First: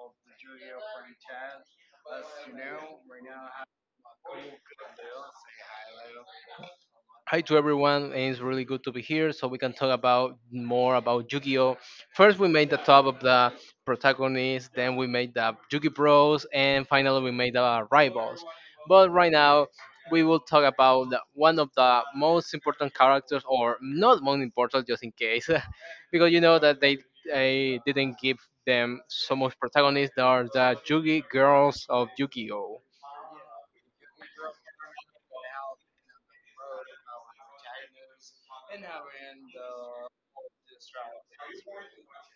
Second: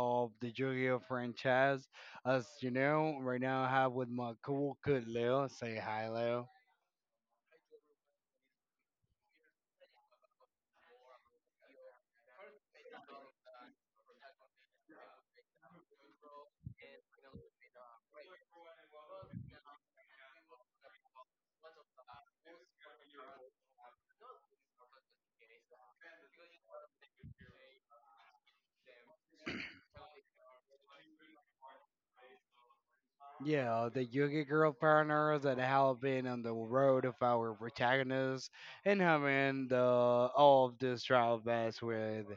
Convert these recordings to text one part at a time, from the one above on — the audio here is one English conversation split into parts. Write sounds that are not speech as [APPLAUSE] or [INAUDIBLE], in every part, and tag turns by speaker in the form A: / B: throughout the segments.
A: of the Yu-Gi-Oh franchise. As you know, right now I have with my cool kid Leo. Say hi, Leo.
B: Hi to everyone, and it's really good to be here so we can talk about more about Yu-Gi-Oh. First we made the top of the protagonists, then we made the Yu-Gi Bros, and finally we made the rivals. But right now we will talk about one of the most important characters, or not most important, just in case, [LAUGHS] because you know that they didn't give them so much protagonist. They are the Yugi girls of Yu-Gi-Oh.
A: Yeah, the Yugi girl partner that have been on the road of our protagonist and having the all of this travel best with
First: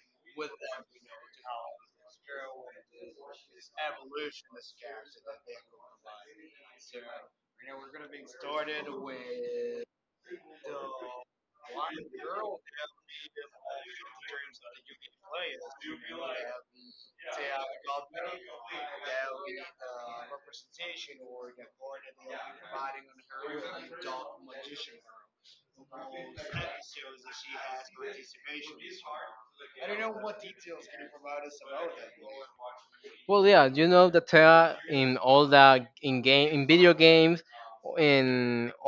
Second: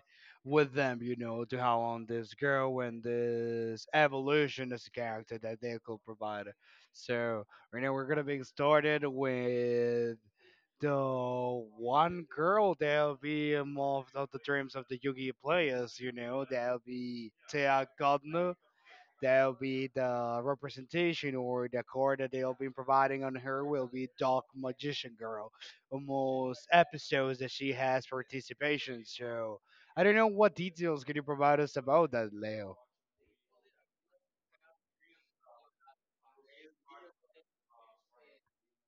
A: them, you know, to how on this girl and this evolution as a character that they could provide. So right now we're gonna be started with the one girl that'll be more of the dreams of the Yugi players, you know, that'll be Tea. That'll be the representation or the card that they'll be providing on her will be Dark Magician Girl. Almost episodes that she has participation. So I don't know what details can you provide us about that, Leo.
B: Well, yeah, you know that Terra in all the in game in video games, and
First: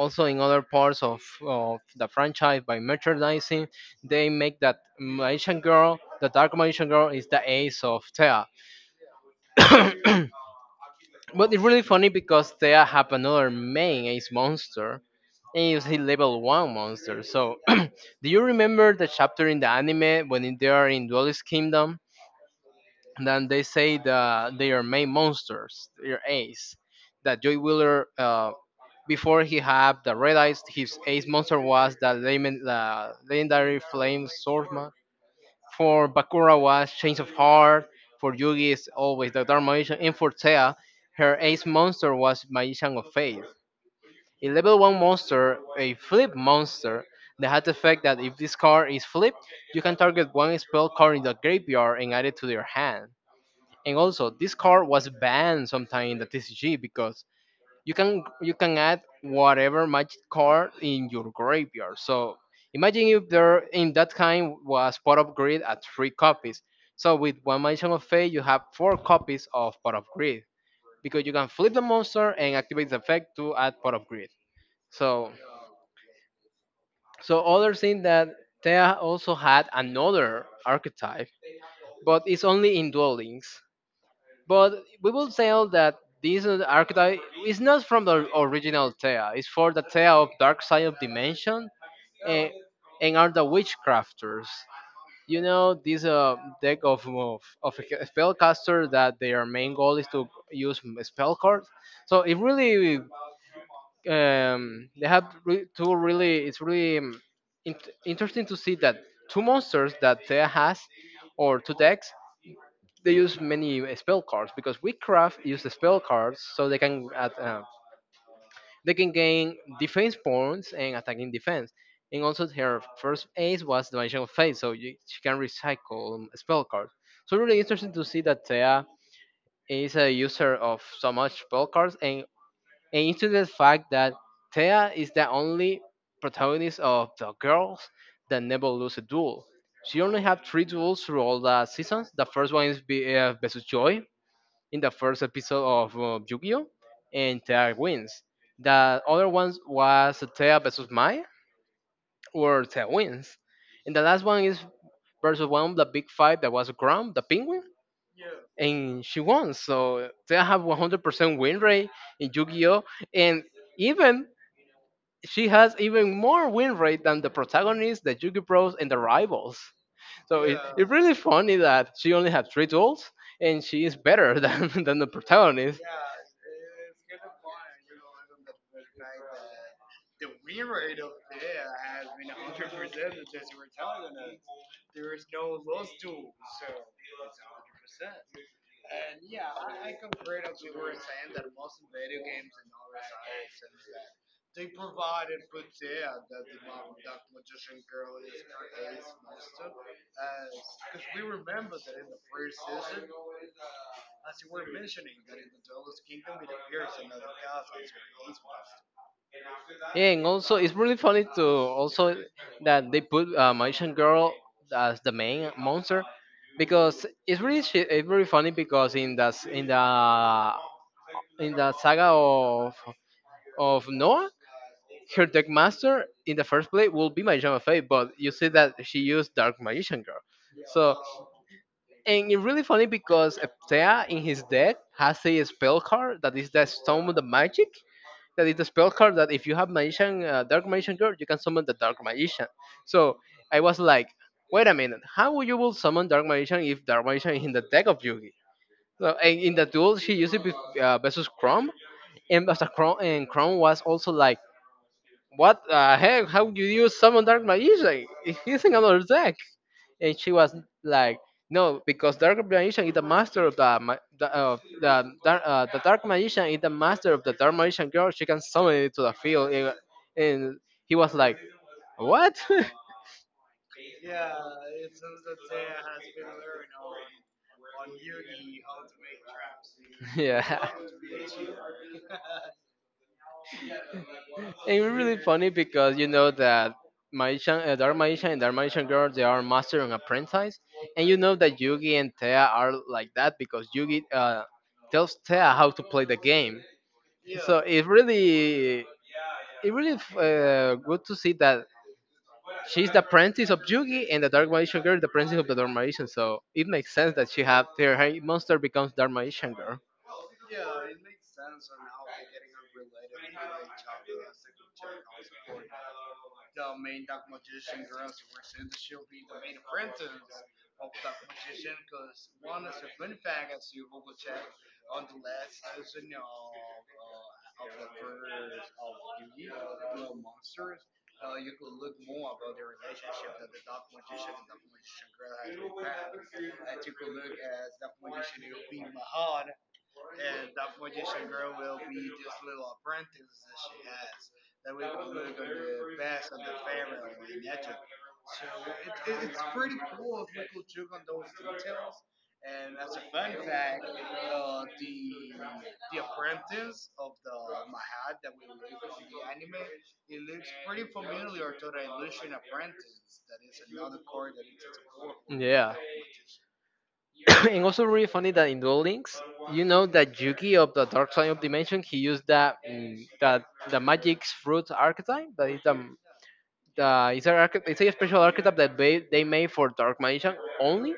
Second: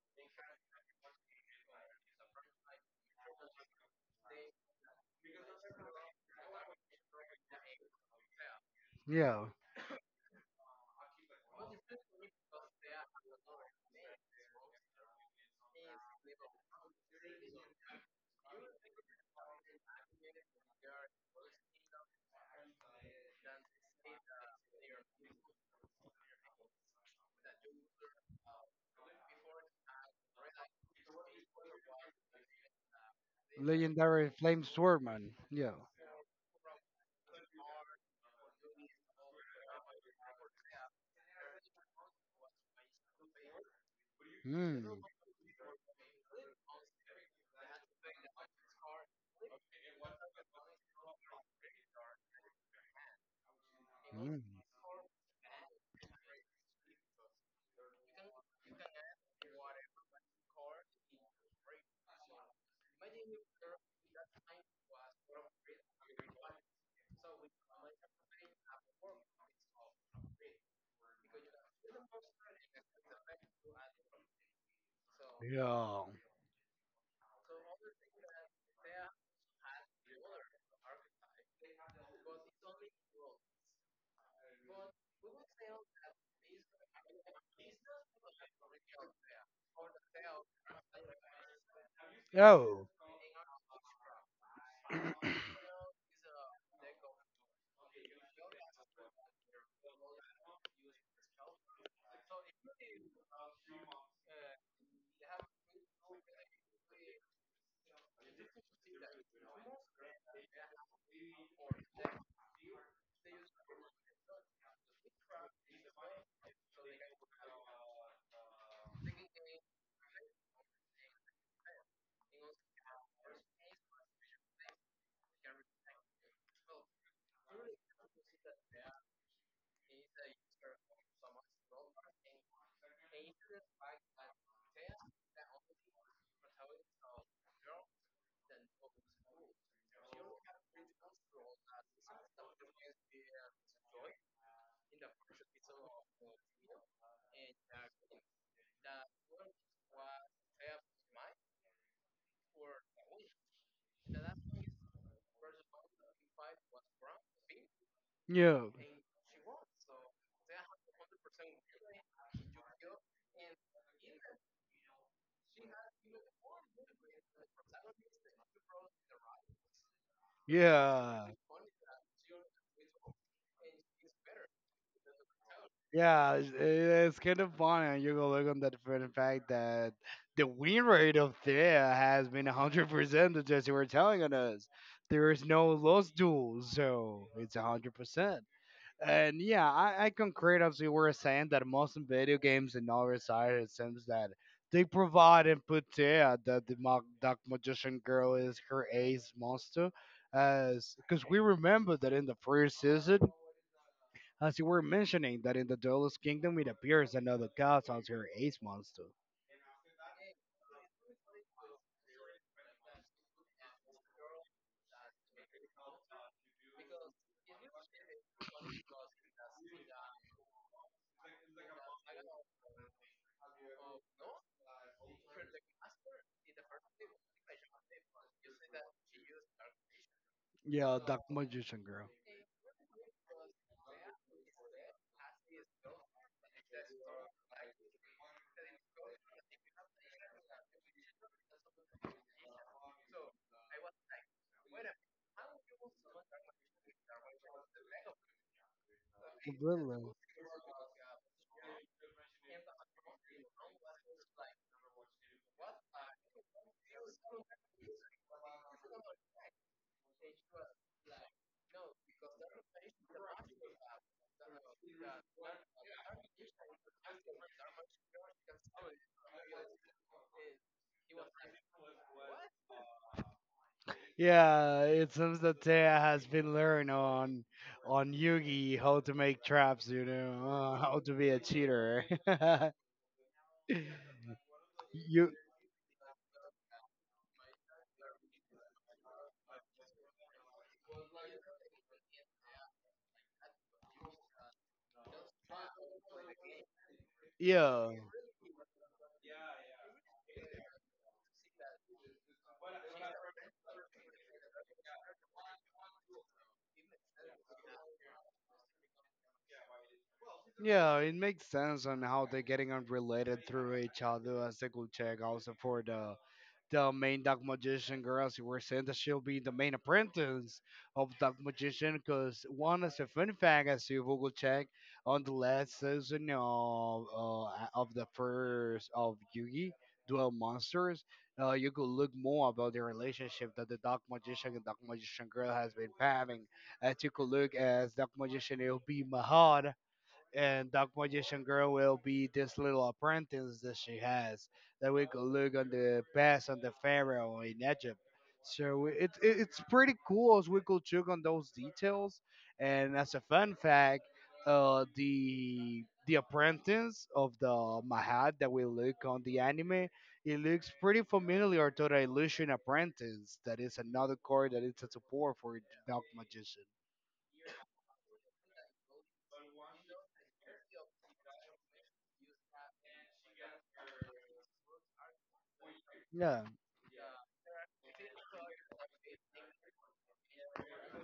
B: also in other parts of the franchise by merchandising, they make that Malaysian girl, the dark Malaysian girl, is the ace of Terra.
A: Yeah.
B: [COUGHS] But it's really funny because Terra have another main ace monster, and it's the level one monster. So, [COUGHS] [CLEARS THROAT] do you remember the chapter in the anime when they are in Duelist Kingdom? Then they say that they are main monsters, their ace. That Joey Wheeler, before he had the realized his ace monster was the legendary Flame
A: Legendary Flame
B: Swordsman.
A: Swordman. Yeah.
B: For Bakura was Change of Heart. For Yugi is always the Dark Magician. And for Tea, her ace monster was Magician of Faith. A level
A: Hmm.
B: 1 monster, a flip monster, that had the effect that if this card is flipped, you can target one spell card in the graveyard and add it to your hand. And also,
A: Hmm.
B: this card was banned sometime in the TCG because you can add whatever magic card in your graveyard. So imagine if there in that time was Pot of Greed at three copies. So with one Mansion of Fate, you have four copies of Pot of Greed because you can flip the monster and activate the effect to add Pot of Greed. So
A: Yeah.
B: so other thing that Thea also had another archetype, but it's only in Duel Links. But we will say that this archetype is not from the original Thea. It's for the Thea of Dark Side of Dimension and,
A: Oh.
B: and are the witchcrafters. You know, this deck of spellcaster that their main goal is to use spell cards. So it really, they have two really, it's really int interesting to see that two monsters that Thea has or two decks they use many spell cards because Witchcraft use the spell cards so they can add, they can gain defense points and attacking defense. And also her first ace was Dimension of Fate, so you, she can recycle spell cards. So really interesting to see that Thea is a user of so much spell cards and into the fact that Thea is the only protagonist of the girls that never lose a duel. She only had three duels through all the seasons. The first one is versus Joy, in the first episode of Yu-Gi-Oh! And Tea wins. The other ones was Tea versus Mai where Tea wins. And the last one is versus one of the big five that was Grom, the penguin.
A: Yeah.
B: And she won. So Tea have 100% win rate in Yu-Gi-Oh! And even she has even more win rate than the protagonists, the Yu-Gi Bros, and the rivals. So yeah, it's really
A: Yeah.
B: funny that she only had three duels and she is better [LAUGHS] than the protagonist.
A: Yeah, it's kind of funny. And you go look on that for the fact that the win rate of there has been 100%, that's just you were telling on us. There is no lost duel, so it's 100%. And yeah, I concur as we were saying that most in video games and other side, it seems that they provide and put there that the Dark Magician Girl is her ace monster. As Because we remember that in the first season, as you were mentioning that in the Duelist Kingdom it appears another god as her ace monster.
B: Yeah, and also it's really funny to also that they put Magician Girl as the main monster because it's really it's really funny because in in the saga of Noah, her deck master in the first play will be Magician of Fate, but you see that she used Dark Magician Girl.
A: Yeah,
B: So
A: Dark Magician Girl.
B: and it's really funny because Eptea in his deck has a spell card that is the Stone of the Magic, that is the spell card that if you have magician dark magician girl you can summon the dark magician. So I was like, wait a minute, how you will summon dark magician if dark magician is in the deck of Yugi? So and in the duel
A: Really?
B: she used it with, versus chrome, and after chrome and chrome was also like, what the heck, how do you summon dark magician? He's in another deck. And she was like, "No, because dark magician is the master of the ma- the dark magician is the master of the dark magician girl. She can summon it to the field." And he was like, "What?"
A: Yeah, it seems that Taya has been learning on Yugi how to make traps, you
B: [LAUGHS]
A: know, [LAUGHS]
B: Yeah.
A: how to be a cheater. [LAUGHS]
B: It's really
A: you
B: funny because you know that Dark Magician and Dark Magician Girl, they are master and apprentice, and you know that Yugi and Thea are like that because Yugi tells Thea how to play the game. So
A: yeah.
B: it really good to see that she's the apprentice of Yugi and the Dark Magician Girl, the apprentice of the Dark Magician. So it makes sense that she have her monster becomes Dark Magician Girl.
A: Yeah, it makes sense on how they're getting unrelated through each other as they could check also for the main dark magician girls you were saying that she'll be the main apprentice of dark magician because one is a fun fact as you will check on the last season of the first of Yugi Duel Monsters you could look more about the relationship that the dark magician and dark magician girl has been having as you could look as dark magician it'll be Mahad and Dark Magician Girl will be this little apprentice that she has that we could look on the past on the pharaoh in Egypt. So it's pretty cool as we could check on those details. And as a fun fact, the apprentice of the Mahat that we look on the anime, it looks pretty familiar to the Illusion Apprentice. That is another card that is a support for
B: Yeah.
A: Dark Magician.
B: [COUGHS] And also really funny that in Duel Links, you know that Yugi of the Dark Side of Dimension, he used that the magic's fruit archetype. That is the it's, a archety- it's a special archetype that they made for Dark Magician only,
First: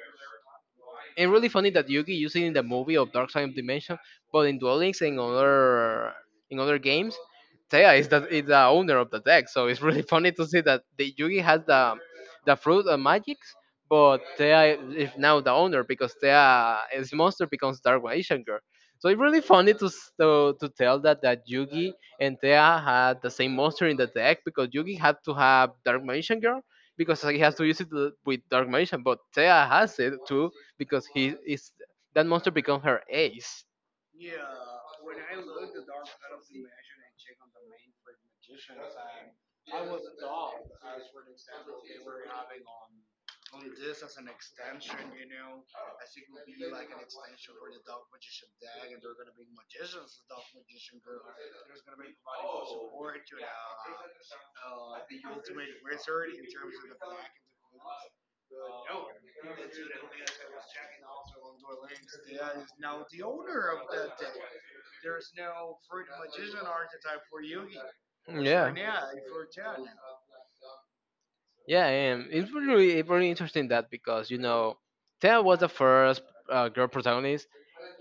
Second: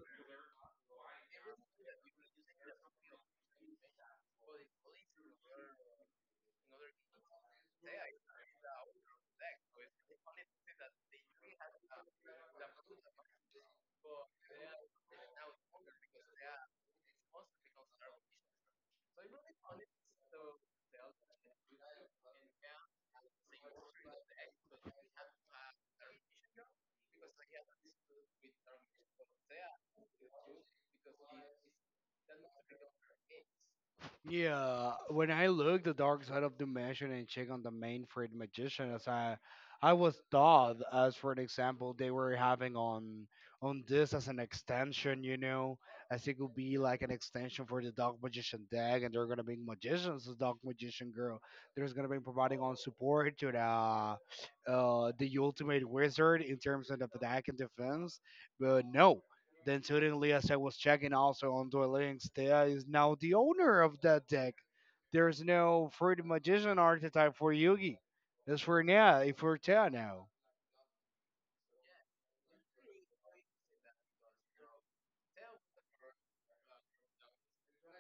B: and really funny that Yugi used it in the movie of Dark Side of Dimension, but in Duel Links and other in other games, Taya is the owner of the deck. So it's really [LAUGHS] funny to see that the Yugi has the fruit of magics, but Taya is now the owner because Taya is monster becomes Dark Asian girl. So it's really funny to tell that that Yugi and Taya had the same monster in the deck because Yugi had to have Dark Magician Girl because he has to use it with Dark Magician, but Taya has it too because he is that monster becomes her ace.
A: Yeah, when I look the dark side of Dimension and check on the main Fred magician, I was taught as for an example they were having on this as an extension, you know, as it could be like an extension for the dark magician deck, and they're gonna be magicians, the dark magician girl. There's gonna be providing on support to the ultimate wizard in terms of the attack and defense, but no. Then suddenly, as I was checking also on Duel Links, Thea is now the owner of that deck. There's no Fruit Magician archetype for Yugi. It's
B: Yeah.
A: for Nia, for Thea now.
B: Yeah, and it's really really interesting that because you know, Tia was the first girl protagonist,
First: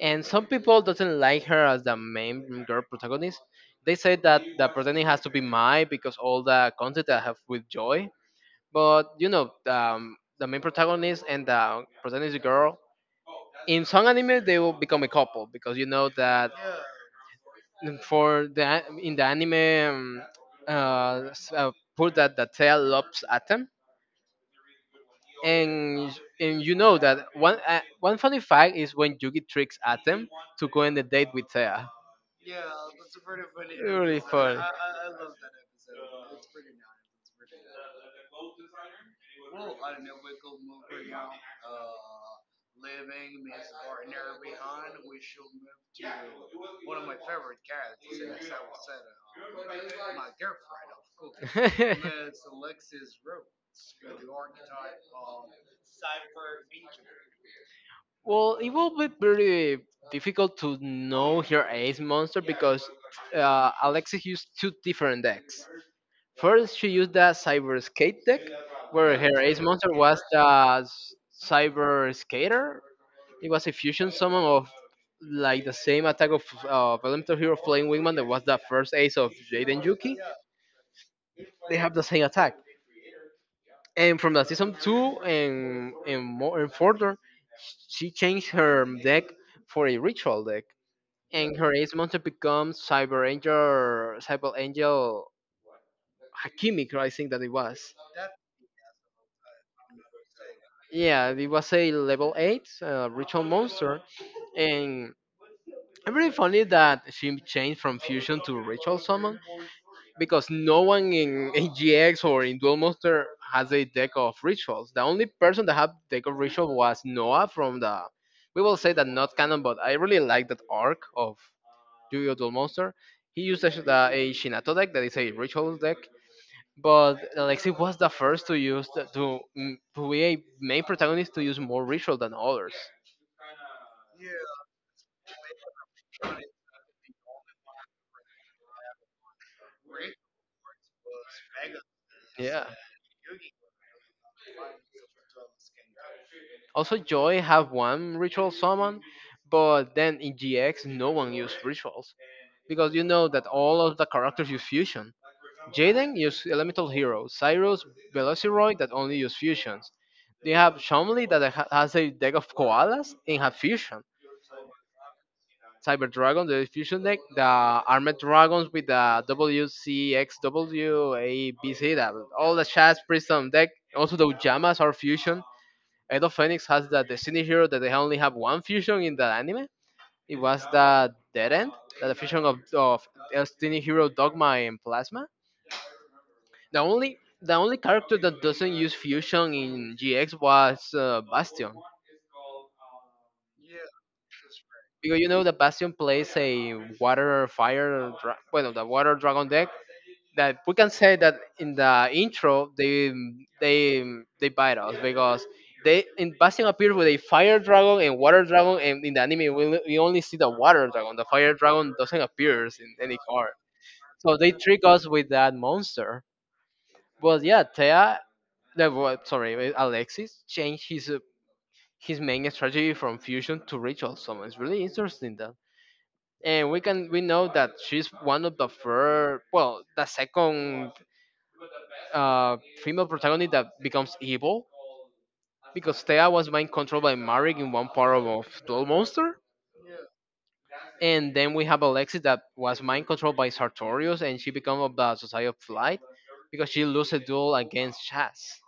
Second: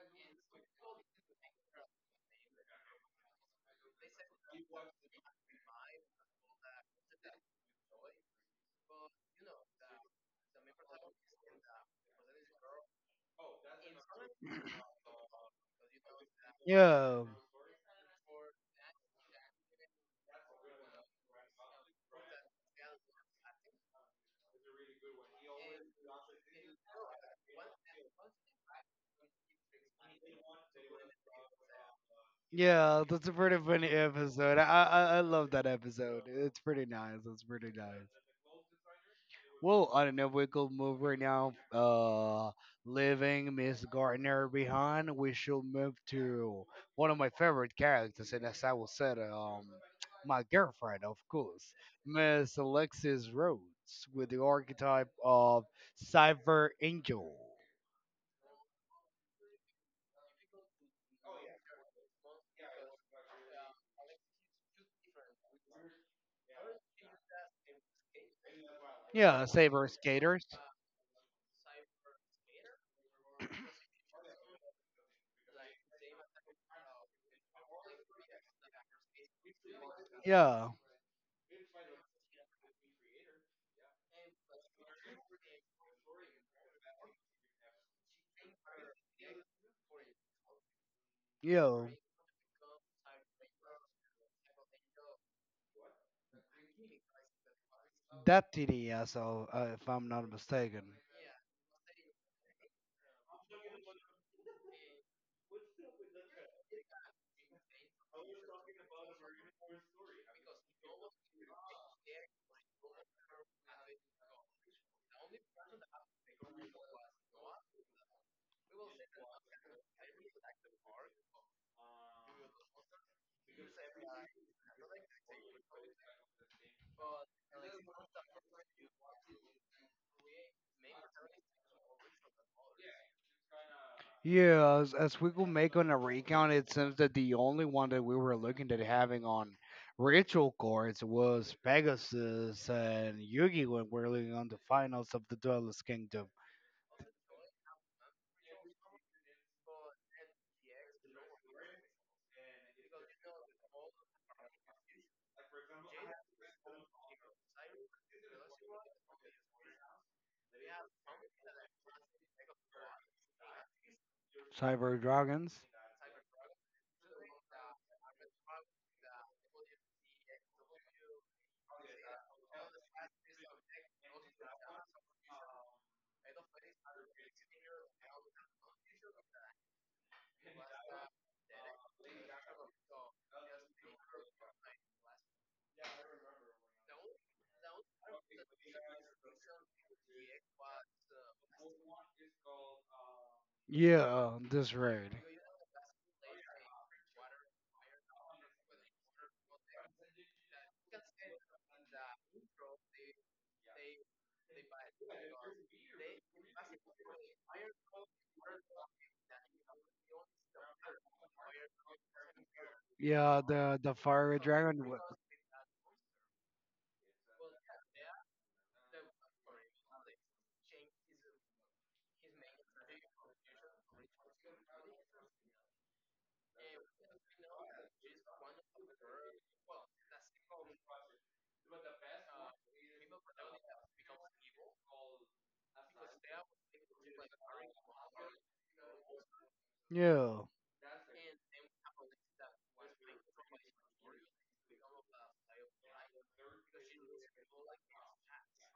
B: and some people doesn't like her as the main girl protagonist. They say that the protagonist has to be Mai because all the content that I have with Joy. But you know, the main protagonist and the protagonist girl in some anime they will become a couple because you know that.
A: Yeah.
B: And for in the anime um, uh, s- uh, put that the tail lobs at them and you know that one funny fact is when Yugi tricks Atem to go on a date with Thea.
A: Yeah, that's a pretty funny
B: Really
A: episode.
B: funny.
A: I love that episode. It's pretty nice. It's pretty nice. Well, I don't know. We could move right now, leaving Miss Gardner behind, we should move to one of my favorite characters, and as I will said, my girlfriend, of course, Miss Alexis
B: [LAUGHS]
A: Rhodes, with the archetype of Cyber Angel.
B: Well, it will be very difficult to know her ace monster because Alexis used two different decks. First, she used the Cyber Skate deck, where
A: Yeah,
B: her ace
A: Cyber
B: monster was
A: Skaters.
B: Cyber Skater. It was a fusion summon of like the same attack of Elemental Hero Flying Wingman that was the first ace of Jaden Yuki.
A: Yeah,
B: They have the same attack. And from the season two and more and further, she changed her deck for a ritual deck
A: yeah.
B: encouragement to become Cyber Angel Hakimi, I think that it was.
A: Deputy as of, if I'm not mistaken.
B: Yeah, it was a level 8 ritual monster. And it's really funny that she changed from fusion to ritual summon because no one in GX or in Duel Monster has a deck of rituals. The only person that had deck of ritual was Noah from the. We will say that not canon, but I really like that arc of Yu-Gi-Oh! Duel Monster. He used a Shinato deck that is a ritual deck, but Alexei was the first to use to be a main protagonist to use more ritual than others.
A: Yeah, as we could make on a recount, it seems that the only one that we were looking at having on ritual cards was Pegasus
B: Yeah.
A: and Yugi when we're looking on the finals of the Duelist Kingdom.
B: Also, Joy have one ritual summon, but then in GX no one used rituals, because you know that all of the characters use fusion. Jaden uses elemental heroes, Cyrus, Velociroid that only use fusions. They have Chomly that has a deck of koalas and have fusion.
A: Cyber Dragons?
B: Cyber Dragon, the fusion deck, the Armored Dragons with the WCXWABC, that all the Shaz Prism deck, also the Ujamas are fusion. Edo Phoenix has the Destiny Hero that they only have one fusion in the anime. It was the Dead End, the fusion of Destiny Hero Dogma and Plasma. The only character that doesn't use fusion in GX was Bastion.
A: Yeah, this raid.
B: Because you know the Bastion plays a water fire, dra- bueno, the water dragon deck that we can say that in the intro they they bite us because they in Bastion appears with a fire dragon and water dragon and in the anime we only see the water dragon. The fire dragon doesn't appear in any
A: Yeah,
B: card.
A: the fiery
B: So they trick
A: dragon. Wa-
B: us with that monster. But yeah, Thea, sorry, Alexis changed his main strategy from fusion to ritual summon. It's really interesting and we know that she's one of the first, well, the second uh, female protagonist that becomes evil because Thea was mind controlled by Marik in one part of Duel Monster,
A: Yeah,
B: and then we have Alexis that was mind controlled by Sartorius, and she becomes of the Society of Light because she loses a duel against Chas.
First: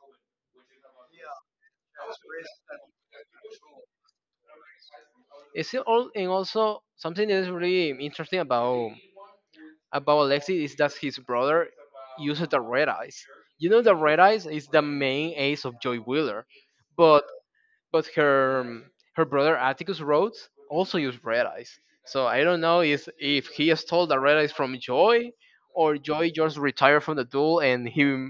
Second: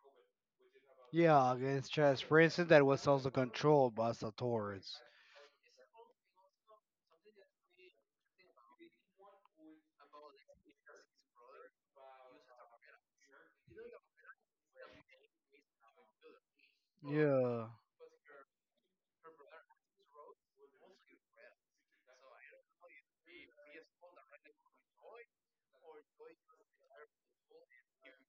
A: yeah, against Chess For instance that was also controlled by Satoris.
B: It's still all, and also something that is really interesting about Alexi is that his brother uses the red eyes. You know, the red eyes is the main ace of Joy Wheeler, but
A: Yeah.
B: but her her brother Atticus Rhodes also used red eyes. So I don't know if he stole the red eyes from Joy, or Joy just retired from the duel and he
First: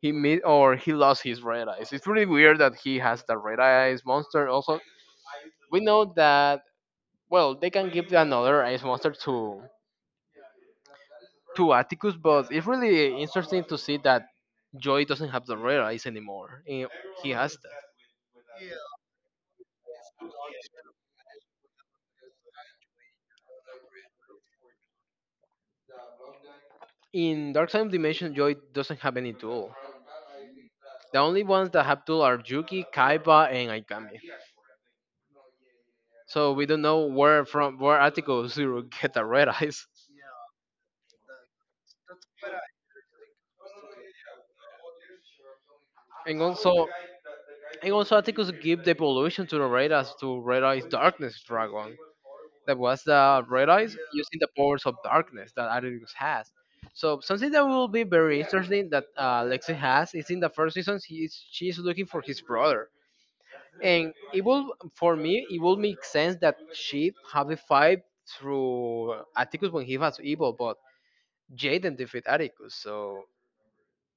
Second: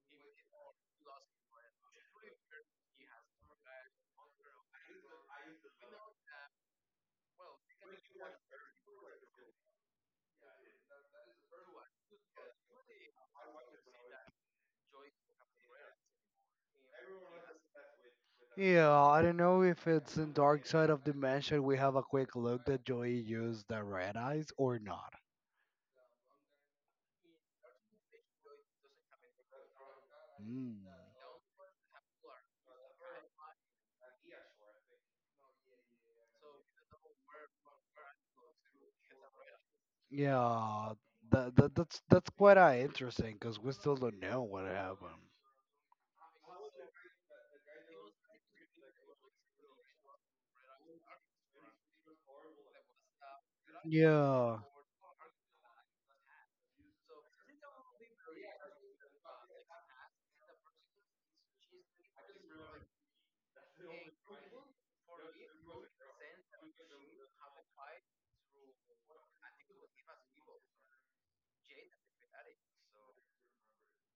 B: he made, or he lost his red eyes. It's really weird that he has the red eyes monster. Also, we know that, well, they can give another ice monster to Atticus, but it's really interesting to see that Joy doesn't have the rare ice anymore. He has that.
A: Yeah, I don't know if it's in Dark Side of Dimension we have a quick look that Joey used the red eyes or not.
B: In Dark Side Dimension, Joy doesn't have any tool.
A: Mm.
B: The only ones that have tool are Yuki, Kaiba, and Aikami. So we don't know where from where Atticus [LAUGHS] Zero get the red eyes.
A: Yeah, that's quite interesting because we still don't know what happened.
B: And also, and also, Atticus gave the evolution to the Red Eyes, to Red Eyes Darkness Dragon. That was the Red Eyes using the
A: Yeah,
B: powers of darkness that Atticus has. So something that will be very interesting that Lexi has is, in the first season she is looking for his brother, and it will for me it will make sense that she have the fight through Atticus when he was evil, but Jaden defeat Atticus, so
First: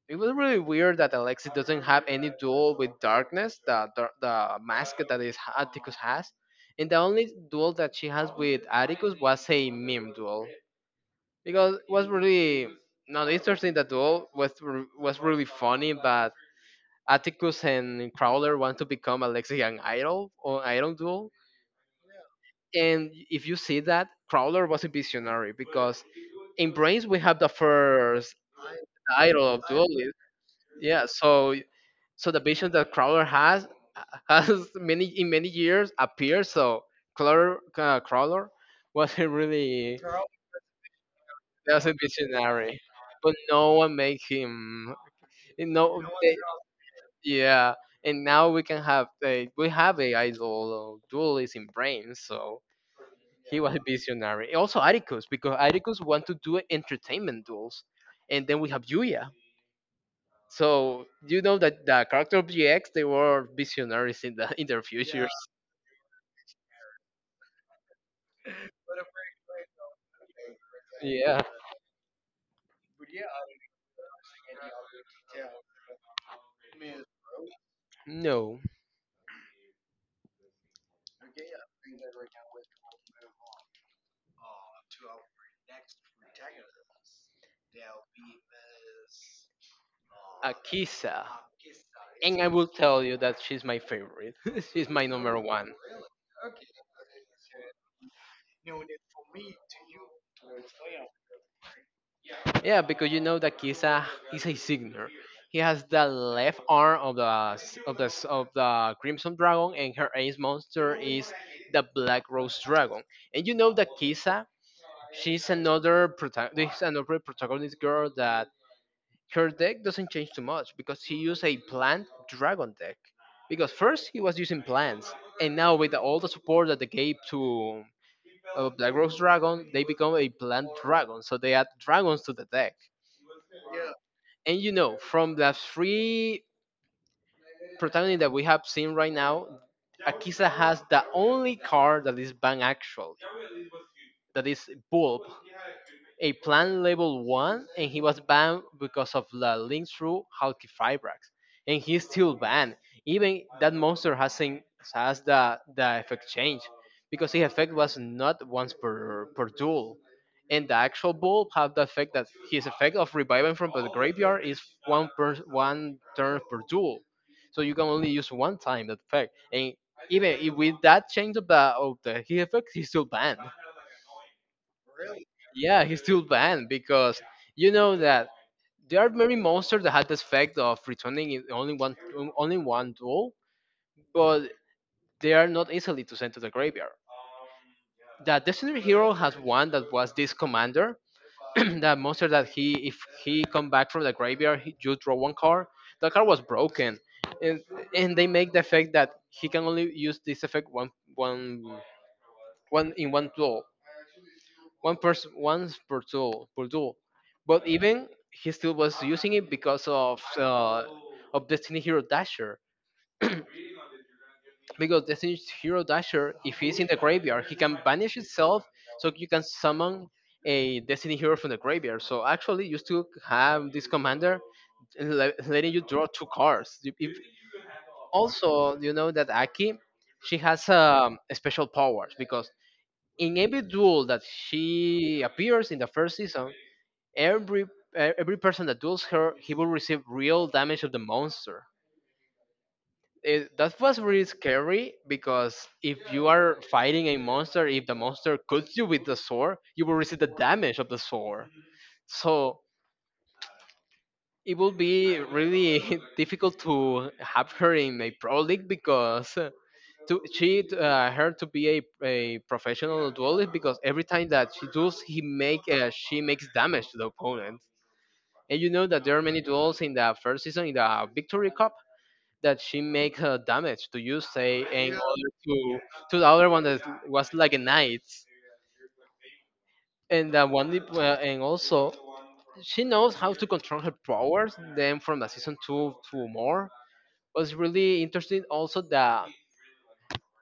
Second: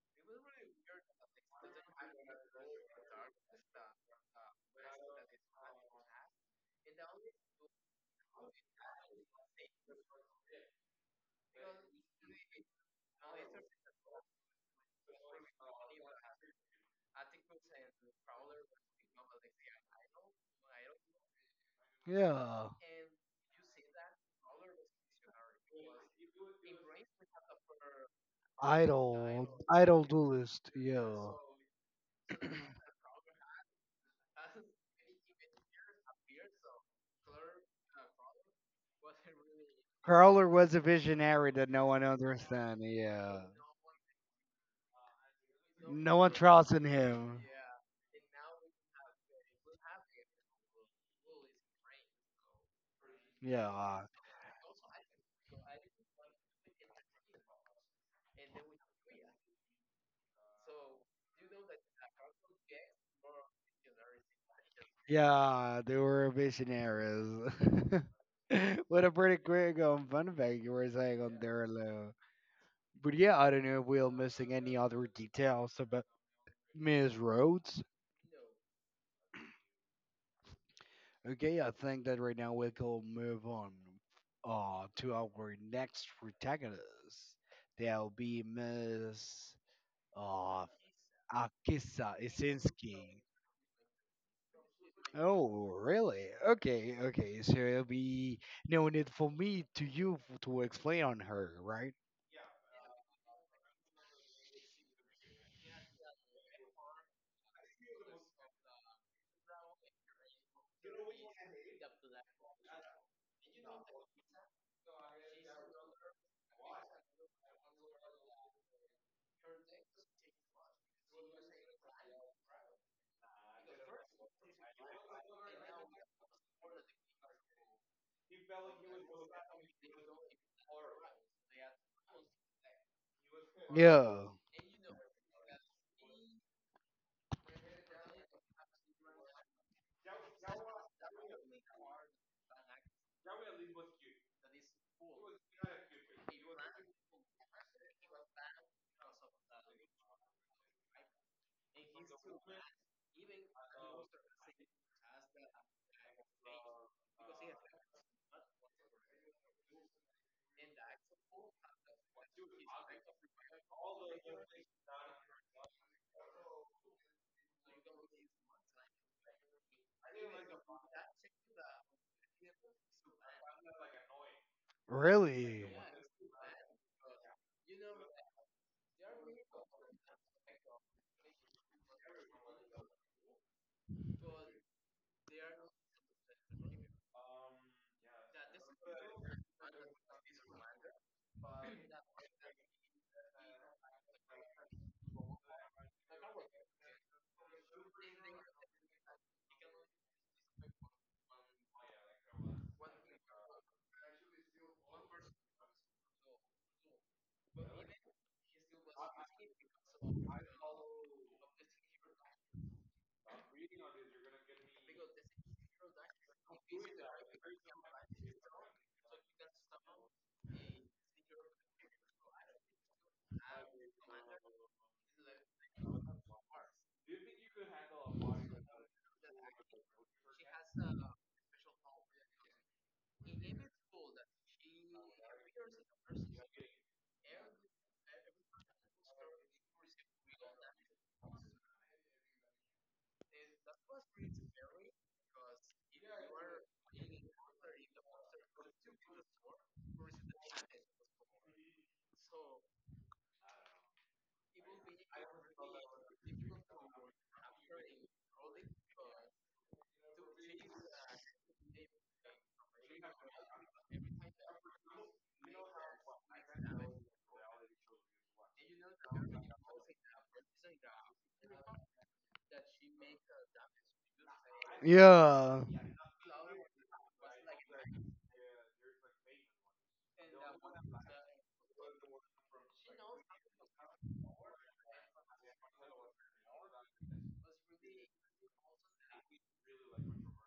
B: it was really weird that Alexis doesn't have any duel with Darkness, the mask that is Atticus has, and the only duel that she has with Atticus was a meme duel because it was really not interesting. The duel was really funny, but Atticus and Crowler want to become Alexis an Idol, or Idol duel,
A: yeah.
B: and if you see that Crowler was a visionary, because in Brains we have the first
A: Idol,
B: idol of
A: idol
B: duelists.
A: duelist.
B: Yeah,
A: Yeah,
B: so the vision that Crowler has [LAUGHS] has many, in many years appeared. So Crowler, wasn't really
A: Carler was a visionary that no
B: was a
A: one understands.
B: visionary, but
A: Yeah,
B: no one made him. And no,
A: no one
B: they,
A: trusts in him.
B: yeah. And now we can have a we have a idol duelist in brain. So he was a
A: Yeah.
B: visionary. Also Atticus, because Atticus want to do entertainment duels, and then we have Yuya. So you know that the character of GX, they were visionaries in their futures.
A: Yeah, they were visionaries. [LAUGHS] What a pretty quick fun fact you were saying on
B: Yeah.
A: Derlo. But yeah, I don't know if we're missing any other details about Miss Rhodes.
B: No.
A: Okay, I think that right now we can move on to our next protagonist. That'll be Miss uh,
B: Akisa.
A: Akisa
B: And I will tell you
A: Isinski.
B: that she's my favorite. [LAUGHS] She's my number
A: Oh,
B: one.
A: really? Okay, okay. So it'll be no need for me to to explain on her, right?
B: Yeah, because you know that Kisa is a signer. He has the left arm of the Crimson Dragon, and her ace monster is the Black Rose Dragon. And you know that Kisa, she's another protagonist, girl, that her deck doesn't change too much because he used a plant dragon deck. Because first he was using plants, and now with all the support that they gave to Black Rose Dragon, they become a plant dragon, so they add dragons to the deck.
A: Yeah,
B: And you know, from the three protagonist that we have seen right now, Akisa has the only card that is banned actually, that is Bulb, a plant level 1, and he was banned because of the link through Halkifibrax. And he's still banned. Even that monster hasn't has the effect change, because the effect was not once per duel. And the actual Bulb have the effect that his effect of reviving from the graveyard is one turn per duel, so you can only use one time that effect, and even if with that change of the heat effect, he's still banned.
A: really.
B: Yeah, he's still banned because you know that there are many monsters that had this effect of returning in only one duel, but they are not easily to send to the graveyard. The Destiny Hero has one that was this commander, [CLEARS THROAT] that monster that, he if he come back from the graveyard, he you draw one card, the card was broken, and and they make the effect that he can only use this effect one one one in one duel, one person once per duel, but even he still was using it because of destiny hero dasher, [CLEARS THROAT] because the Singe Hero Dasher, if he's in the graveyard, he can banish itself, so you can summon a Destiny Hero from the graveyard. So actually, you still have this commander letting you draw two cards. If, also, you know that Aki, she has special powers because, in every duel that she appears in the first season, every e- every person that duels her, he will receive real damage of the monster, that was really scary, because if you are fighting a monster, if the monster cuts you with the sword, you will receive the damage of the sword. So it will be really [LAUGHS] difficult to have her in a pro league because, to she her to be a professional duelist, because every time that she duels, he make she makes damage to the opponent. And you know that there are many duels in the first season in the Victory Cup, that she make damage to, you say, in order
A: Yeah,
B: to the other one that was like a knight, and that one, and also she knows how to control her powers. Then from the season two to more was really interesting. Also the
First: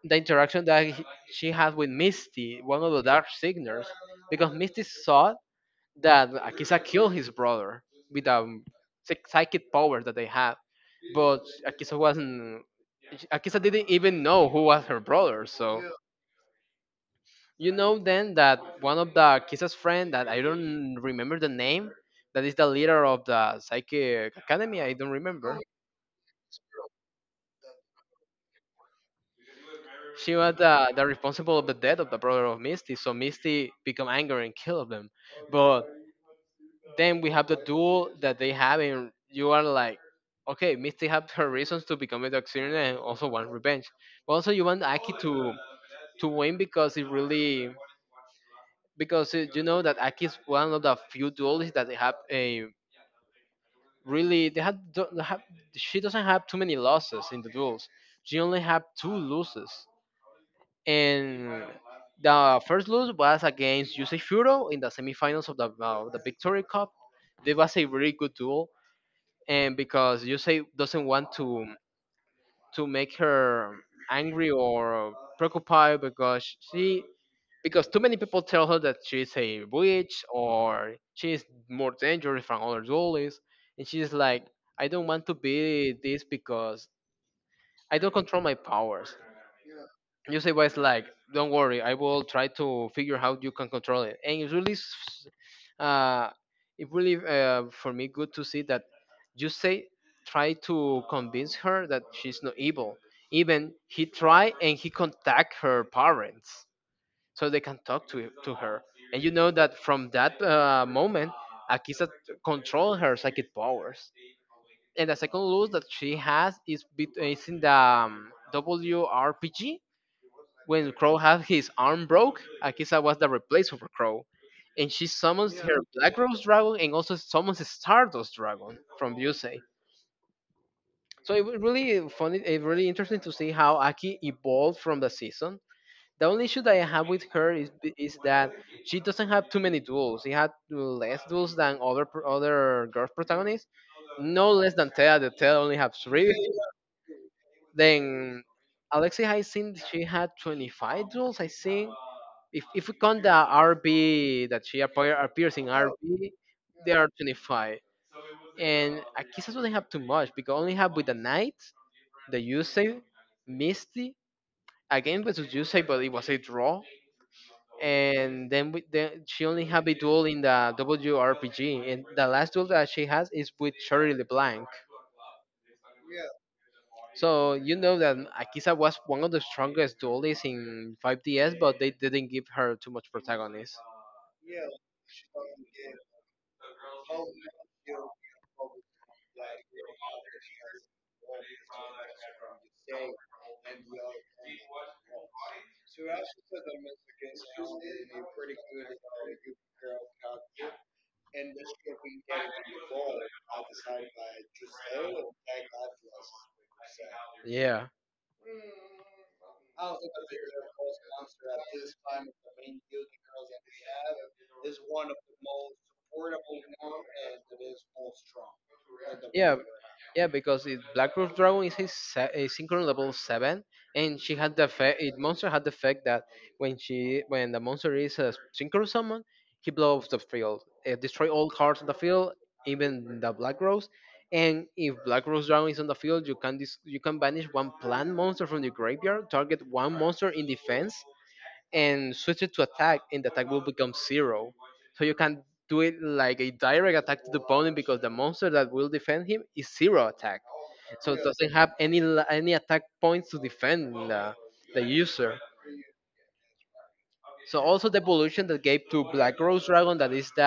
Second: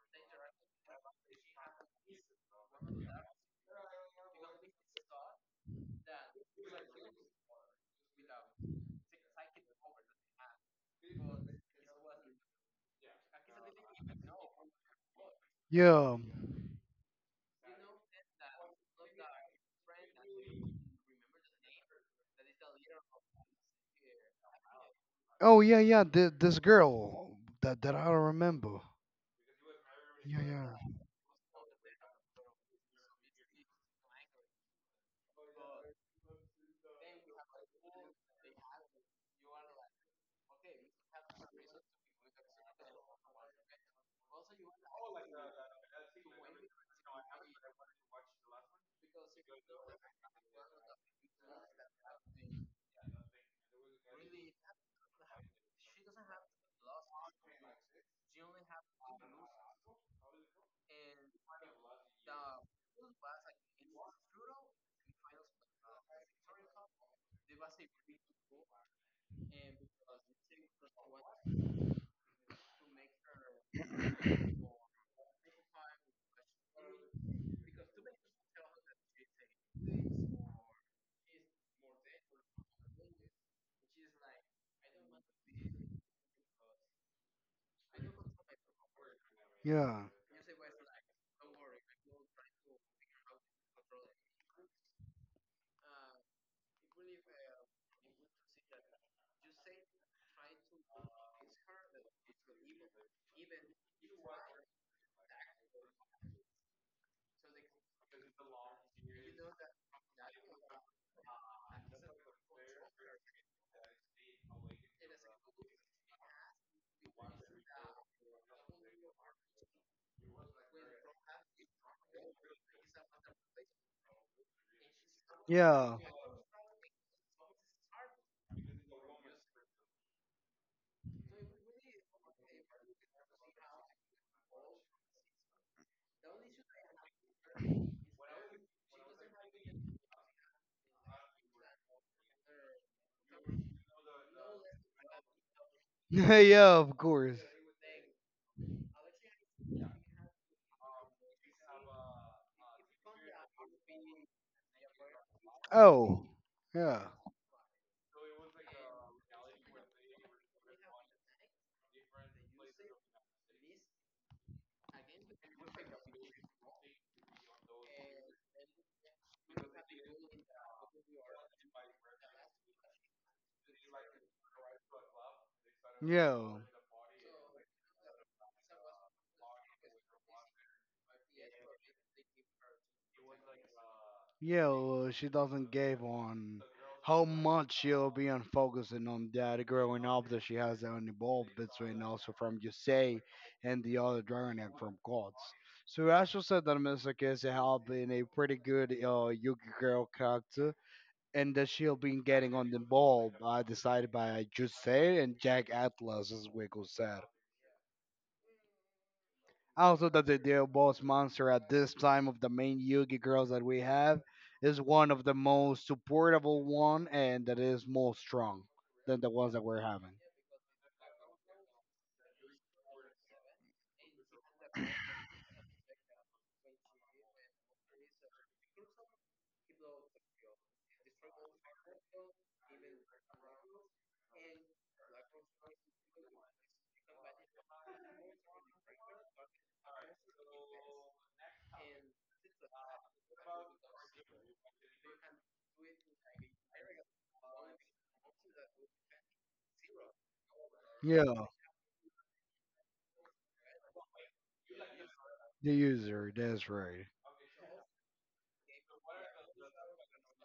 B: the interaction that she had with Misty, one of the Dark Signers, because Misty saw that Akisa killed his brother with a psychic power that they have, but Akisa wasn't. Akisa didn't even know who was her brother, so
A: yeah.
B: you know then, that one of the Akisa's friend, that I don't remember the name, that is the leader of the psychic academy. I don't remember.
A: Oh, yeah, yeah. This girl that I don't remember.
B: She
A: Yeah,
B: was
A: yeah,
B: the responsible of the death of the brother of Misty, so Misty become angry and kill them. But then we have the duel that they have, and you are like, okay, Misty have her reasons to become a Darkseid and also want revenge. But also you want Aki to win, because it really because you know that Aki is one of the few duelists that they have a really they had don't have she doesn't have too many losses in the duels, she only had two losses. And the first lose was against Yusei Furo in the semifinals of the the Victory Cup. It was a really good duel, and because Yusei doesn't want to make her angry or preoccupied, because too many people tell her that she's a witch, or she's more dangerous from other duelists, and she's like, I don't want to be this because I don't control my powers.
A: yeah,
B: You Yusei was like, "Don't worry, I will try to figure how you can control it." And uh, it really for me good to see that, you say, try to convince her that she's not evil. Even he try, and he contact her parents so they can talk to her. And you know that, from that moment, Akisa control her psychic powers. And the second loot that she has is in the WRPG, when Crow had his arm broke, Akisa was the replacement for Crow. And she summons her
A: yeah,
B: Black Rose Dragon and also summons Stardust Dragon from Yusei. So it was really funny, it really interesting to see how Aki evolved from the season. The only issue that I have with her is that she doesn't have too many duels. She had less duels than other girl protagonists, no less than Tea. The Tea only have
A: [LAUGHS]
B: three.
A: yeah. Of course.
B: Then Alexi, I think she had 25 duels, I think. If we count the RB that she appears in
A: Oh,
B: RB, they
A: yeah,
B: are 25. And Akisa doesn't have too much because only have with the Knight, the Yusei, Misty, again versus Yusei, but it was a draw. And then, she only have a duel in the WRPG, and the last duel that she has is with Shirley LeBlanc.
A: yeah.
B: So you know that Akisa was one of the strongest duelists in 5DS, but they didn't give her too much protagonist.
A: Yeah, well, she doesn't give on how much she'll be on focusing on that growing up that she has an involved between also from Yusei and the other dragon egg from Gods. So Asher said that Mr. Casey has been a pretty good Yuki girl character and that she'll be getting on the ball decided by Yusei and Jack Atlas as Wiggle said.
B: Yeah.
A: Also, that the Deal Boss monster at this time of the main Yugi girls that we have is one of the most supportable one and that is more strong than the ones
B: Yeah,
A: that we're having.
B: yeah, because Black Rose Dragon is a synchro level seven, and she had the effect. It monster had the effect that when the monster is a synchro summon, he blows up the field, destroy all cards on the field, even the Black Rose. And if Black Rose Dragon is on the field, you can banish one plant monster from the graveyard, target one monster in defense, and switch it to attack, and the attack will become zero. So you can do it like a direct attack to the opponent because the monster that will defend him is zero attack, so it
A: Yeah,
B: doesn't have any attack points to defend the user.
A: the user, that's right.
B: So also the evolution that gave to Black Rose Dragon, that is the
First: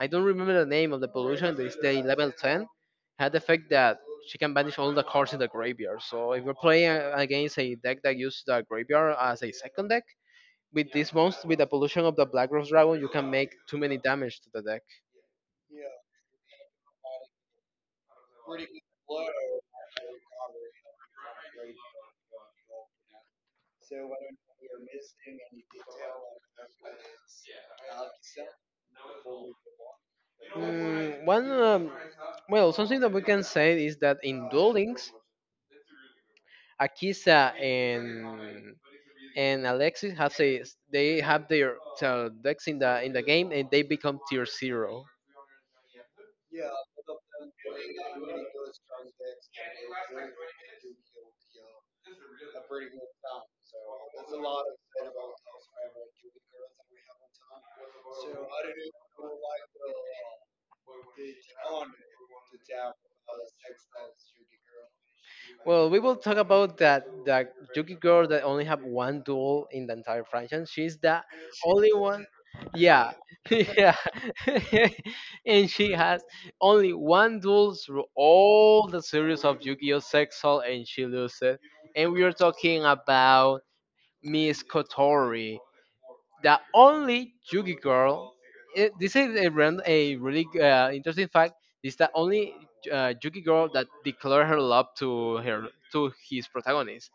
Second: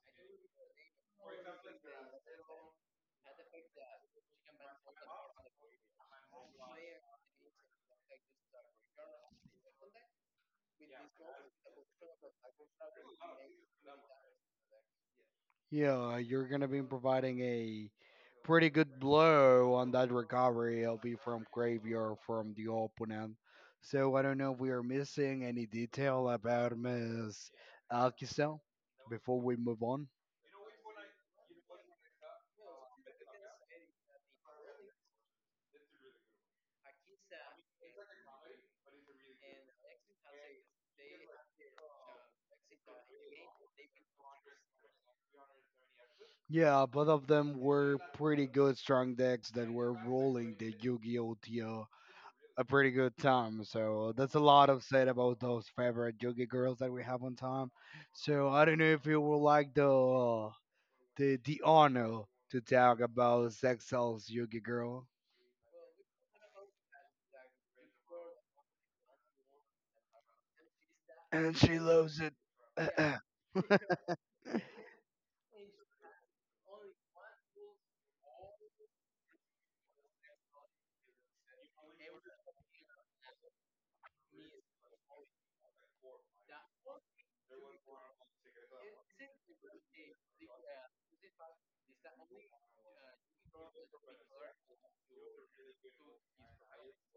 B: I don't remember the name of the evolution, that is the level 10, had the fact that she can banish all the cards in the graveyard. So if you're playing against a deck that uses the graveyard as a second deck, with this monster, with the pollution of the Black Rose Dragon, you can make too many damage to the deck.
A: Yeah, you're gonna be providing a pretty good blow on that recovery. It'll be from graveyard from the opponent. So I don't know if we are missing any detail about Miss Alkisel before we move on.
B: Mm, one, um, well, something that we can say is that in duel links, Akisa and Alexis have a, they have their decks in the game, and they become tier zero.
A: Yeah, both of them were pretty good strong decks that were rolling the Yu-Gi-Oh! TO a pretty good time. So that's a lot of said about those favorite Yu-Gi girls that we have on time. So I don't know if you would like the the honor to talk about Sexcel's Yu-Gi girl.
B: Well, we will talk about that Yuki girl that only have one duel in the entire franchise. She's the
A: And she
B: only
A: loves
B: one,
A: it.
B: yeah.
A: [CLEARS THROAT]
B: [LAUGHS] Yeah. [LAUGHS] And she has only one duel through all the series of Yu-Gi-Oh Sexual, and she loses, and we are talking about Miss Kotori, the only Yugi girl. This is a, a really interesting fact. Is the only Yugi girl that declared her love to his protagonist,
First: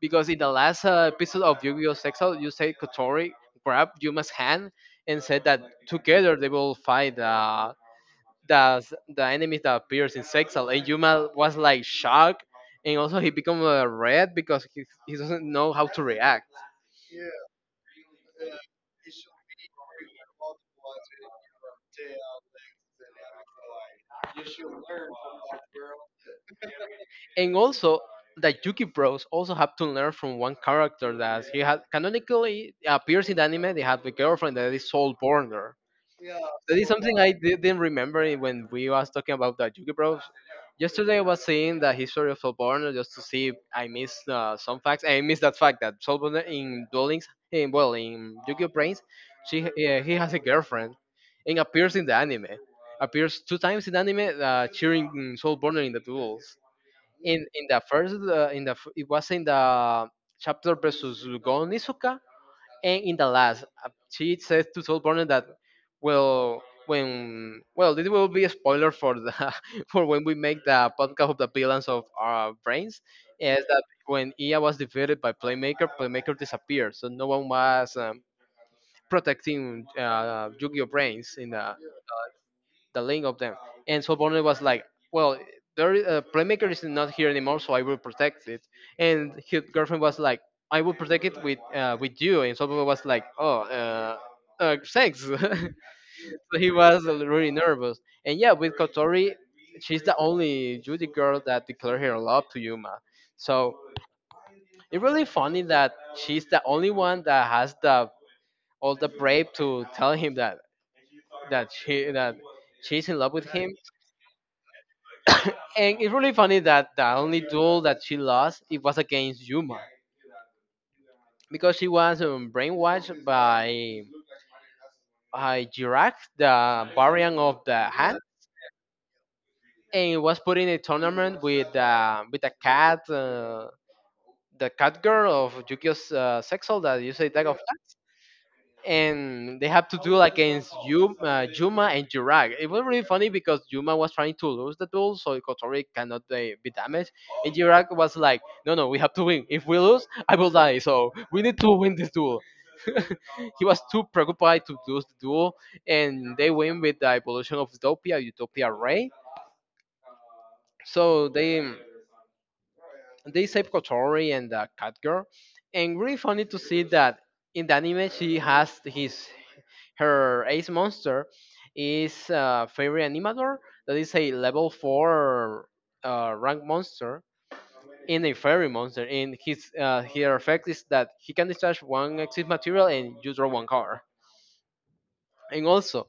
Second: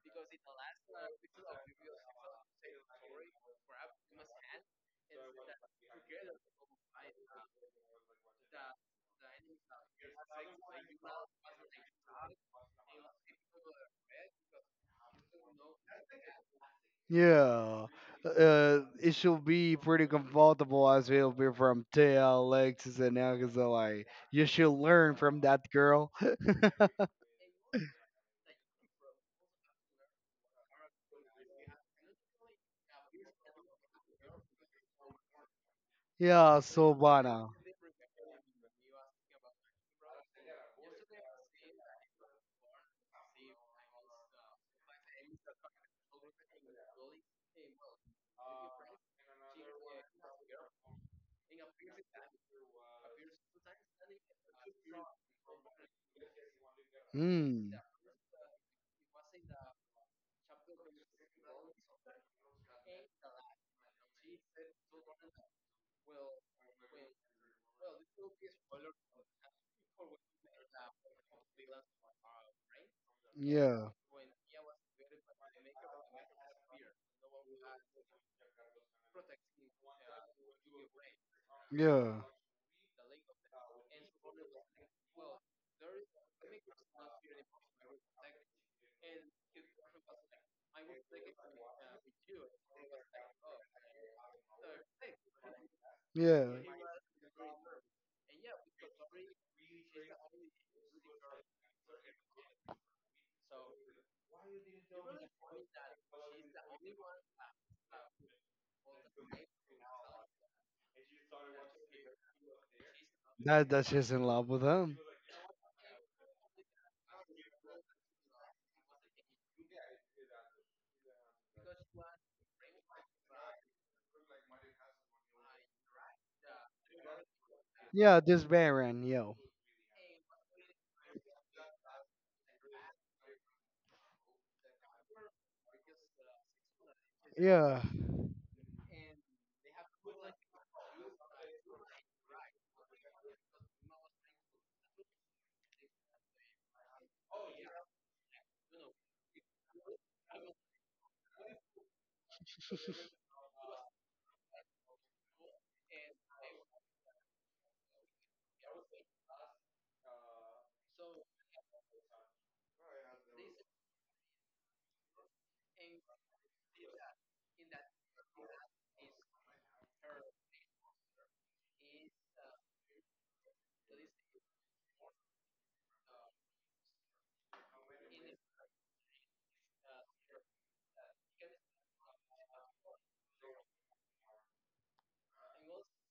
B: because in the last episode of Yu-Gi-Oh! Sexo, you say Kotori grabbed Yuma's hand and said that together they will fight the the enemy that appears in Sexal, and Yuma was like shocked, and also he became red because he doesn't know how to react.
A: Yeah, it should be pretty comfortable as it'll be from Thea, Alexis, and Agatha. Like, you should learn from that girl. [LAUGHS]
B: And also that Yuki Bros also have to learn from one character that he had canonically appears in the anime. They have the girlfriend that is Soul Burner.
A: Yeah,
B: That is something
A: Sobana.
B: didn't remember it when we was talking about the Yuki Bros. Yesterday I was seeing the history of Soul Burner just to see if I missed some facts. I missed that fact that Soul Burner in Dwellings, in, well, in Yuki Brains, she he has a girlfriend and appears in the anime. Appears two times in the anime, cheering Soul Burner in the duels in
A: Mm,
B: the first in the f- it was in the chapter versus Gon Izuka, and in the last, she says to Soul Burner that well, when, well, this will be a spoiler for the [LAUGHS] for when we make the podcast of the villains of our brains, is that
A: yeah,
B: when Ia was defeated by Playmaker, Playmaker disappeared, so no one was protecting Yu-Gi-Oh brains in
A: yeah,
B: the link of them. And so Bonner was like, well, there is, playmaker is not here anymore, so I will protect it. And his girlfriend was like, I will protect it with you. And so Bonner was like, oh, thanks. [LAUGHS] So
A: yeah.
B: he was really nervous. And yeah, with Kotori, she's the only Judy girl that declared her love to Yuma. So it's really funny that she's the only one that has the all the brave to tell him that that she that she's in love with
A: That
B: him.
A: that she's in love with him.
B: [COUGHS] And it's really funny that the only duel that she lost it was against Yuma because she was brainwashed by Jirak, the variant of the hand.
A: Yeah, this Baron, yo.
B: And was put in a tournament with a cat, the cat girl of Yukio's sexual, that you say Tag of
A: Yeah,
B: Cat, and they have to do like, against Yuma, Yuma and Jurag. It was really funny because Yuma was trying to lose the duel, so Kotori cannot be damaged, and Jurag was like, "No, no, we have to win. If we lose, I will die. So we need to win this duel." [LAUGHS] He was too preoccupied to lose the duel, and they win with the evolution of Utopia, Utopia Ray. So they. They save Kotori and the cat, and really funny to see that in the anime she has his her ace monster is fairy animator, that is a level four rank monster in a fairy monster, and his her effect is that he can discharge one exit material and you draw one card. And also,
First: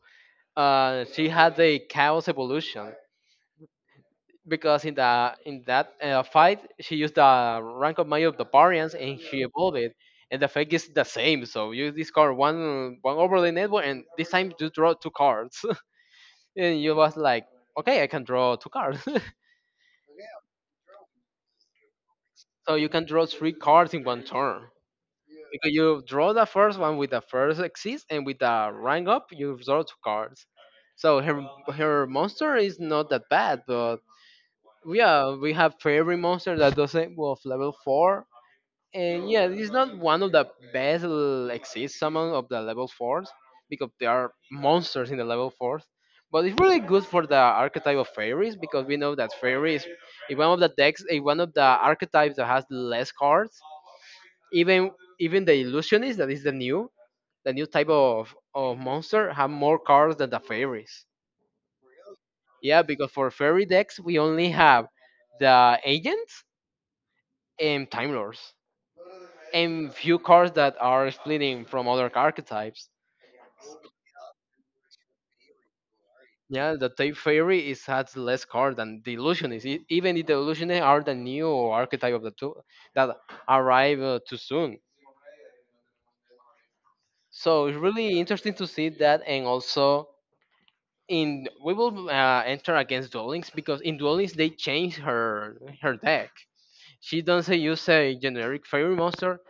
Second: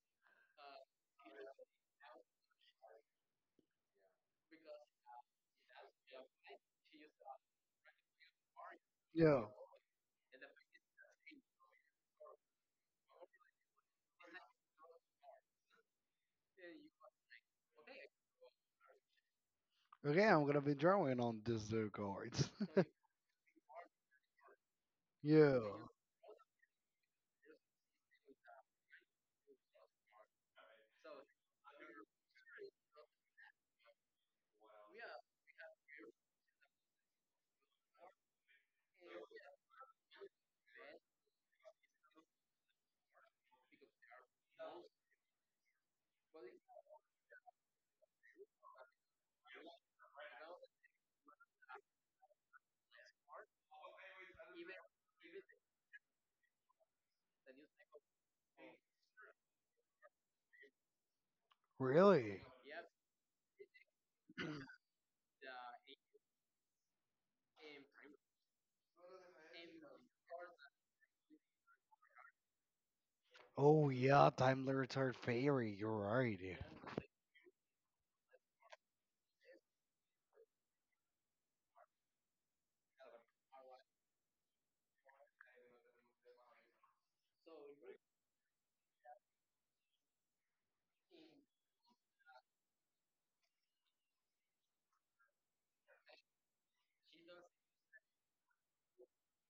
B: she had a chaos evolution because in the in that fight she used the rank of Maya of the Parians and she
A: yeah.
B: evolved it, and the effect is the same. So you discard one overlay network, and this time you draw two cards. [LAUGHS] And you was like, okay, I can draw two cards.
A: Okay, I'm gonna be drawing on these two cards.
B: [LAUGHS] So
A: [LAUGHS]
B: you can draw three cards in one turn.
A: yeah,
B: Because you draw the first one with the first exist, and with the rank up, you draw two cards. So her her monster is not that bad, but yeah, we have fairy monster that doesn't well of level four. And yeah, it's not one of the exist summon of the level fours because there are monsters in the level fours. But it's really good for the archetype of fairies because we know that fairies is one of the decks, is one of the archetypes that has less cards. Even even the illusionist, that is the new type of monster, have more cards than the fairies.
A: really?
B: Yeah, because for fairy decks we only have the agents and time lords, and few cards that are splitting from other archetypes.
A: Oh yeah, Daimler retired Ferry. You're right. Yeah.
B: Yeah, the Tape Fairy is has less card than the Illusionist. Even the Illusionists are the new archetype of the two that arrive too soon. So it's really interesting to see that, and also in we will enter against Duel Links because in Duel Links they change her her deck. She doesn't use a generic fairy monster.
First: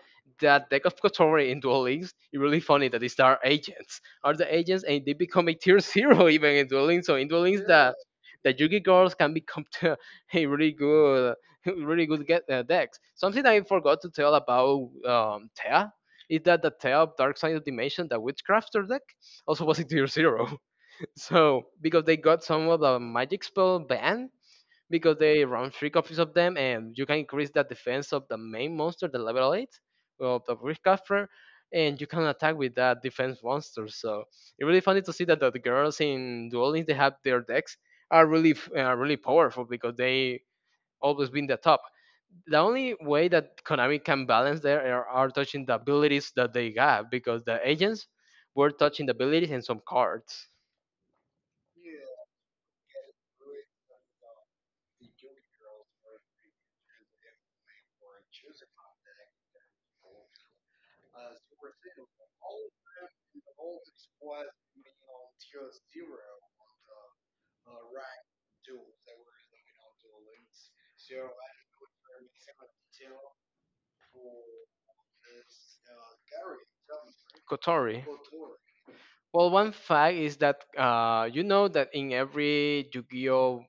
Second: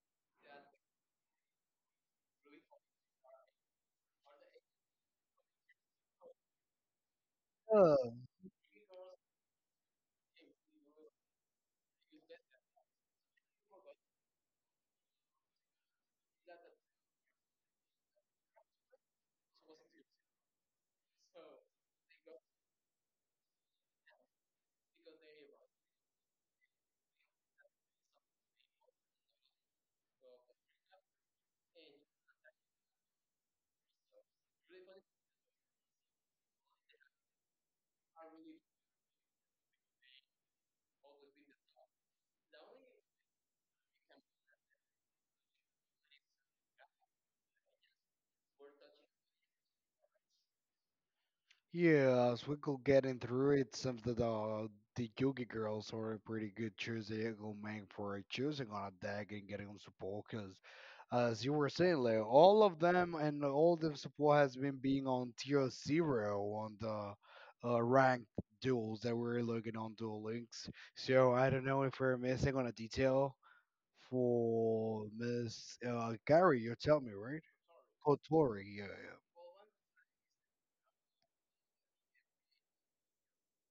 B: That deck of Kotori in Duel Links is really funny that these are agents. Are the agents and they become a tier zero [LAUGHS] even in Duel Links. So in Duel Links that the Yugi girls can become [LAUGHS] to a really good, [LAUGHS] really good get, decks. Something I forgot to tell about Thea is that the Thea of Dark Side of Dimension, the Witchcrafter deck, also was a tier zero. [LAUGHS] So because they got some of the magic spell ban because they run three copies of them, and you can increase that defense of the main monster, the level eight, of the Rift Capture, and you can attack with that defense monster. So it's really funny to see that the girls in Duel Links, they have their decks are really really powerful because they always been the top. The only way that Konami can balance there are touching the abilities that they have because the agents were touching the abilities and some cards.
A: Yeah, as we go getting through it, some of the Yugi girls are a pretty good choice. They go make for choosing on a deck and getting on support because, as you were saying, like all of them and all the support has been being on tier zero on the ranked duels that we're looking on dual links. So I don't know if we're missing on a detail for Miss Gary. You tell me, right?
B: Kotori.
A: Kotori. Yeah, yeah.
B: Well, one fact is that you know that in every Yu-Gi-Oh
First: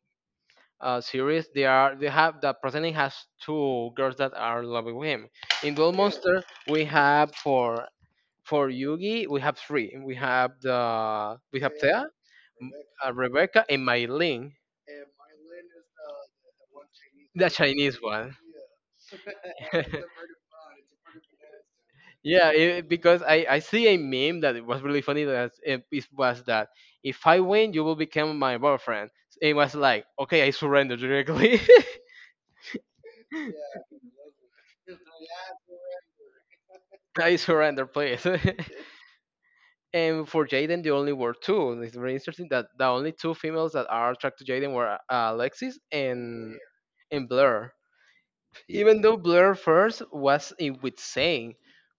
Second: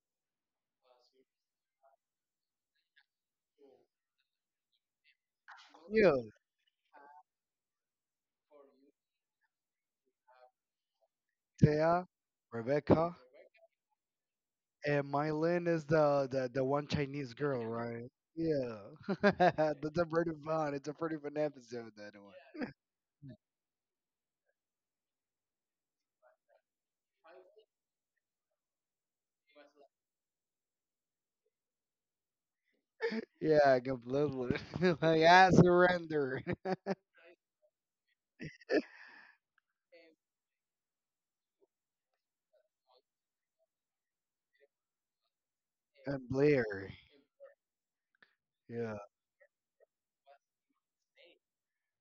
B: series, they are they have that Pretending has two girls that are in love with him. In Duel Yeah.
A: Yeah,
B: Monster, we have for Yugi, we have three. We have the we have
A: Thea,
B: Thea, m-
A: Rebecca,
B: Rebecca, and Mylin,
A: and Mylin is the one Chinese
B: the
A: girl,
B: Chinese
A: right?
B: one.
A: Yeah, [LAUGHS] that's a pretty
B: [LAUGHS]
A: fun. It's a pretty fun episode that
B: Yeah,
A: one.
B: it, because I see a meme that it was really funny that it was that if I win, you will become my boyfriend. It was like, okay, I surrender directly.
A: Yeah, completely. [LAUGHS] like I surrender. [LAUGHS]
B: [LAUGHS] I surrender, please. [LAUGHS] And for Jaden, the only were two. And it's very interesting that the only two females that are attracted to Jaden were Alexis
A: And Blair.
B: and Blair.
A: Yeah.
B: Even though Blair first was in with Zane,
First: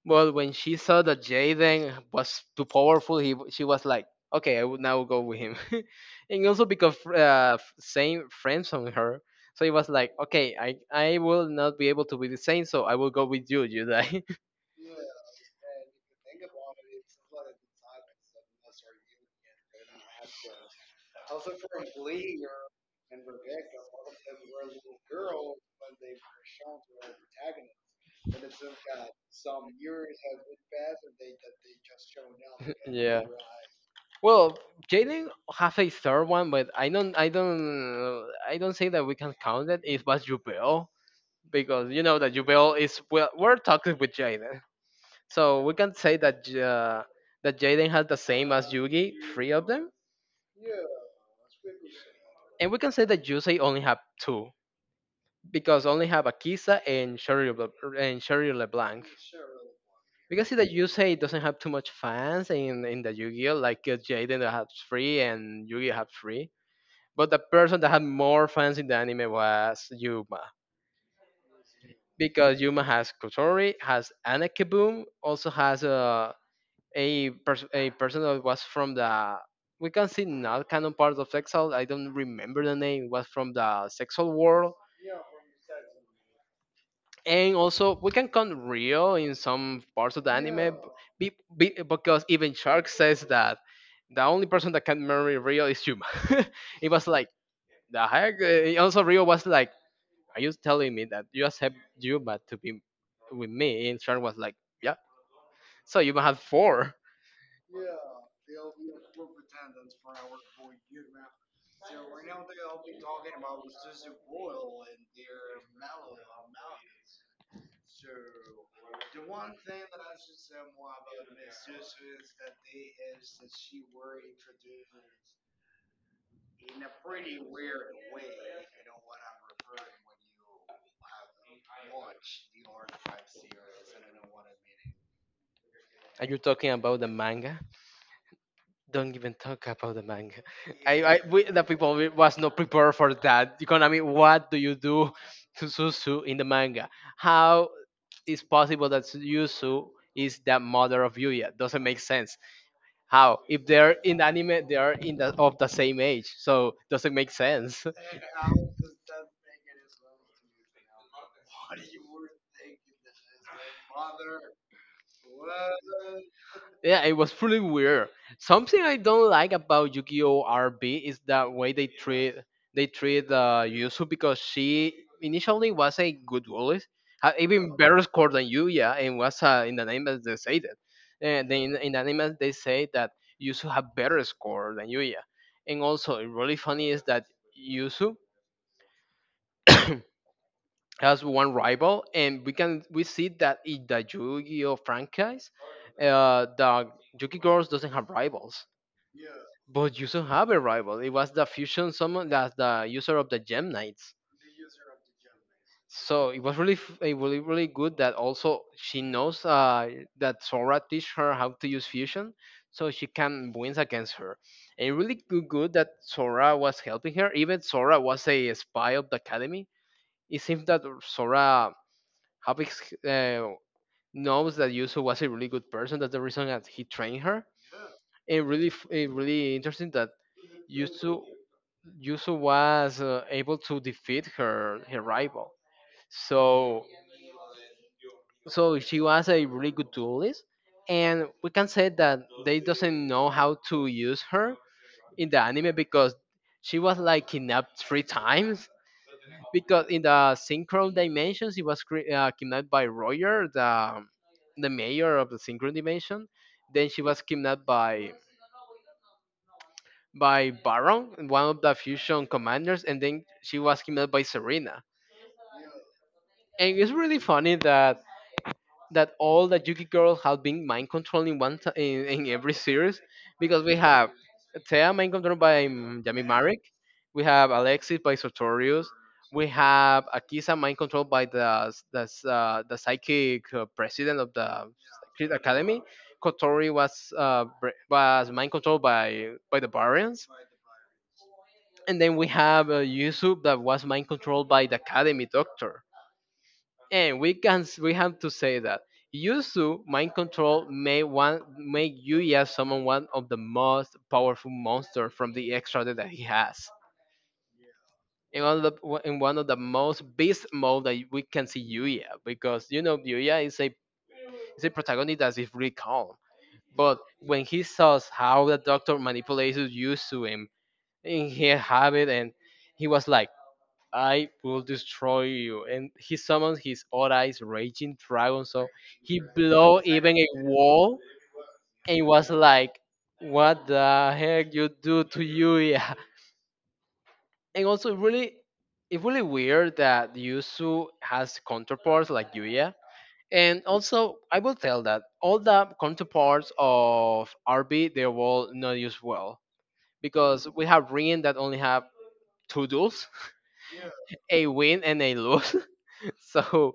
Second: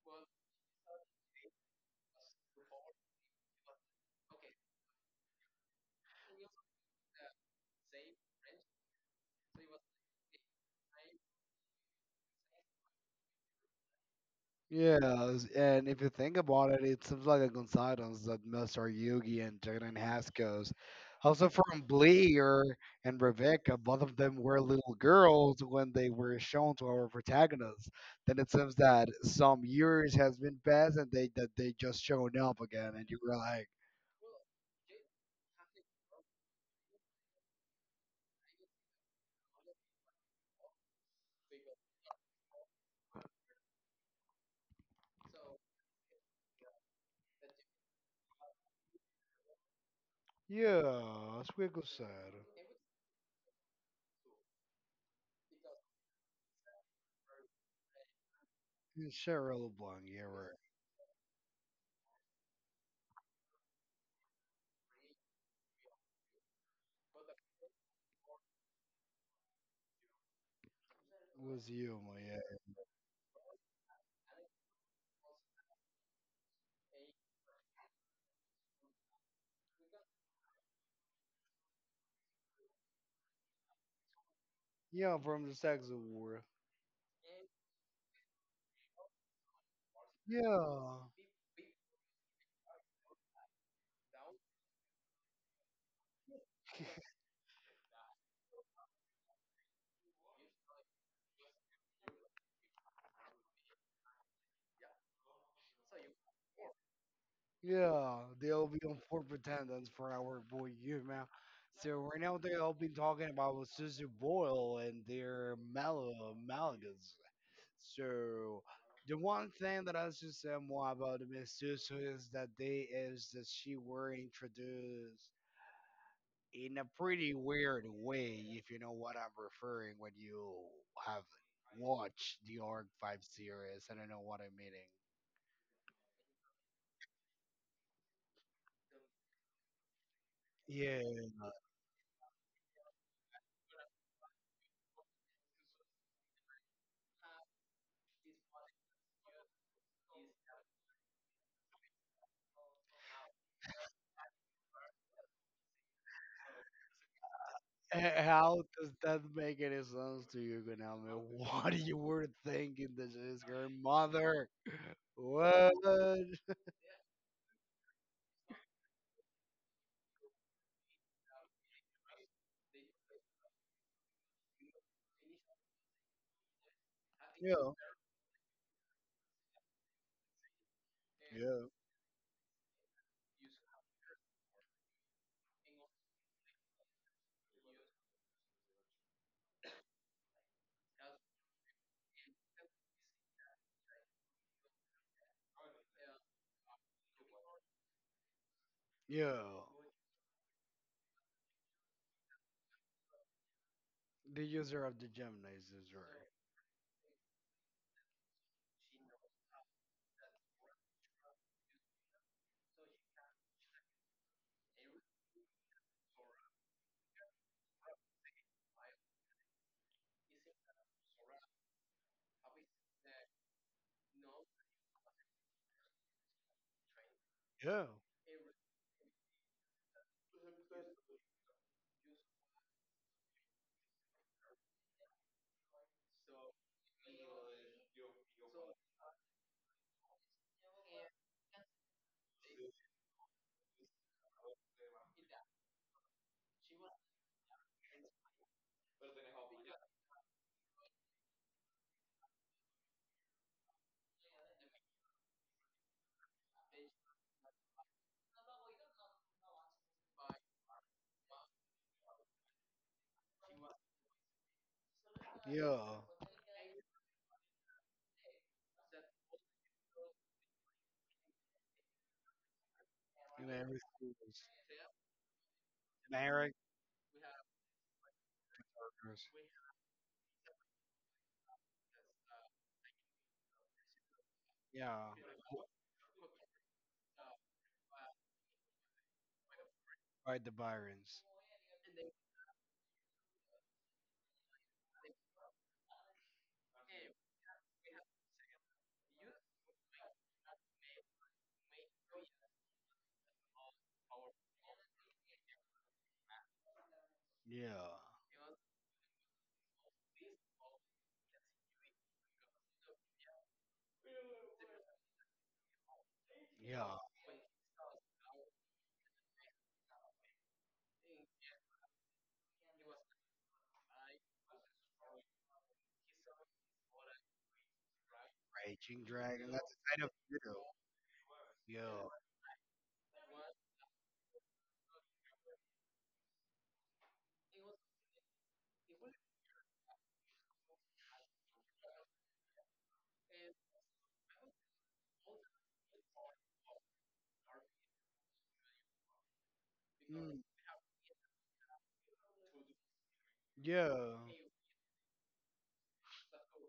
B: but when she saw that Jaden was too powerful, he she was like, okay, I will now go with him. [LAUGHS] And also because Zane friends on her, so it was like, okay, I will not be able to be the same, so I will go with you, Jedi.
A: Yeah, and if you think about it, it seems like the Gonzadons that most are Yugi and Jaden Haskos. Also from Bleer and Rebecca, both of them were little girls when they were shown to our protagonists. Then it seems that some years has been passed and they that they just shown up
B: [LAUGHS]
A: again, and you
B: Yeah.
A: were like,
B: Well, Jaden have a third one, but I don't say that we can count it. It was Jubel because you know that Jubel is well, we're talking with Jaden. So we can say that that Jaden has the same as Yugi, three of them,
A: yeah, Squiggle said.
B: and we can say that Yusei only have two because only have Akisa and and Sherry
A: Yeah,
B: LeBlanc.
A: Cheryl Blanc, yeah,
B: We can see
A: right.
B: that Yusei doesn't have too much fans in the Yu-Gi-Oh like Jaden that has three and Yugi have three. But the person that had more fans in the anime was Yuma
A: It was Yuma, yeah.
B: because Yuma has Kotori, has Anakaboom, also has a person that was from the, we can see, not canon part of Exile. I don't remember the name. It was from the sexual world,
A: Yeah, from the Sags of War.
B: and also we can count Rio in some parts of the anime,
A: Yeah.
B: b- because even Shark says that the only person that can marry Rio is Yuma. [LAUGHS] It was like the heck. Also, Rio was like, "Are you telling me that you accept Yuma to be with me?" And Shark was like, "Yeah." So Yuma had four.
A: Yeah, they'll be on four pretenders for our boy you, man. So right now they'll be talking about Susie Boyle and their Mal- Malagas. So the one thing that I should say more about Miss Susie is that she were introduced in a pretty weird way, if you know what I'm referring when you have watched the Arc 5 series. I don't know what I'm
B: Are you talking about the manga? Don't even talk about the manga. [LAUGHS] I, I
A: meaning.
B: we,
A: Yeah,
B: the people we- was not prepared for that. I mean, what do you do to Susu in the manga? How is possible that Yusu is the mother of Yuya? Doesn't make sense. How? If they're in the anime, they are in the of the same age, so doesn't make sense.
A: [LAUGHS]
B: [LAUGHS]
A: how does that make any sense to you, Gonalme? [LAUGHS] What you were thinking that she's her mother? What?
B: Yeah, it was pretty weird. Something I don't like about Yu-Gi-Oh! RB is that way they treat Yuzu because she initially was a good goalie, had
A: Yeah,
B: even better score than you, yeah, and was in the name as they say that, and then
A: yeah,
B: in the name as they say that Yuzu had better score than Yuya, and also really funny is that Yuzu has one rival, and we can we see that in the Yu-Gi-Oh franchise, the Yuki Girls doesn't have rivals.
A: yeah.
B: But you don't have a rival. It was the fusion summon that the user of the Gem Knights.
A: The user of the Gemini is
B: So
A: right.
B: it was really, f- it really, really good that also she knows that Sora teach her how to use fusion, so she can win against her. And really good that Sora was helping her. Even Sora was a spy of the academy. It seems that Sora Havix, knows that Yuzu was a really good person. That's the reason that he trained her.
A: Yeah,
B: And really, it really interesting that Yuzu Yuzu was able to defeat her rival. So so she was a really good duelist, and we can say that they doesn't know how to use her in the anime because she was like kidnapped three times. Because in the synchro dimensions she was kidnapped by Roger, the mayor of the synchro dimension. Then she was kidnapped by Baron, one of the fusion commanders, and then she was kidnapped by Serena.
A: yeah.
B: And it's really funny that all the Yuki girls have been mind controlled in one t- in every series
A: And
B: because we have
A: everything is
B: Thea mind controlled by
A: and
B: Yami
A: Eric
B: Marek, we have Alexis by Sartorius,
A: Burgers.
B: we have Akisa mind controlled by the psychic president of the
A: Yeah,
B: Secret Academy. Kotori was was mind controlled by the Barons,
A: by the Byrons.
B: and then we have Yusuf that was mind controlled by the Academy Doctor. And we have to say that Yuzu mind control may one make Yuya summon one of the most powerful monsters from the extra deck that he has.
A: Yeah,
B: In one of the most beast mode that we can see Yuya because you know Yuya is a protagonist that is really calm. But
A: yeah.
B: when he saw how the doctor manipulated Yuzu and he have it and he was like, "I will destroy you." And he summoned his Orai's raging dragon, so
A: Raging
B: he
A: Dragon. That's
B: blew
A: the title of
B: even a wall
A: the
B: and
A: video.
B: was like, "What the heck you do to Yuya?" [LAUGHS] And also really it's really weird that Yusu has counterparts like Yuya. And also I will tell that all the counterparts of RB they will not use well.
A: Yeah. Mm,
B: Because we have Rin that only have two duels, [LAUGHS]
A: yeah.
B: a win and a lose. [LAUGHS] so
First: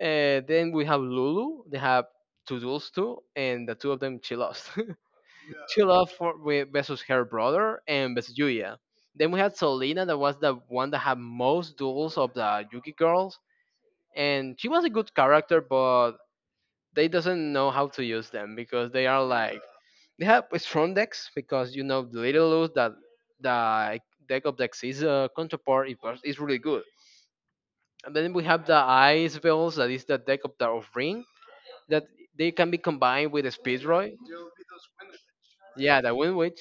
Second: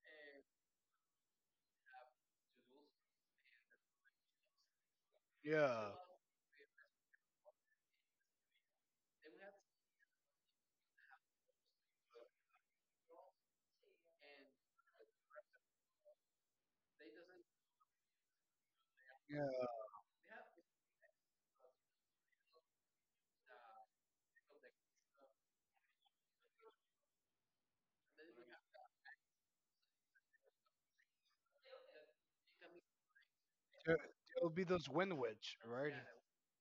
B: Then we have Lulu. They have two duels too, and the two of them she lost. [LAUGHS] She
A: Yeah.
B: lost for with versus her brother and versus Yuya. Then we had Selena, that was the one that had most duels of the Yuki girls, and she was a good character, but they doesn't know how to use them because they are like
A: Yeah.
B: they have strong decks because you know the little lose that the deck of decks is a counterpart is really good. And then we have the ice veils that is the deck of the of ring that they can be combined with a speed
A: There,
B: roy.
A: there'll be those wind witch, right?
B: Yeah, the wind witch,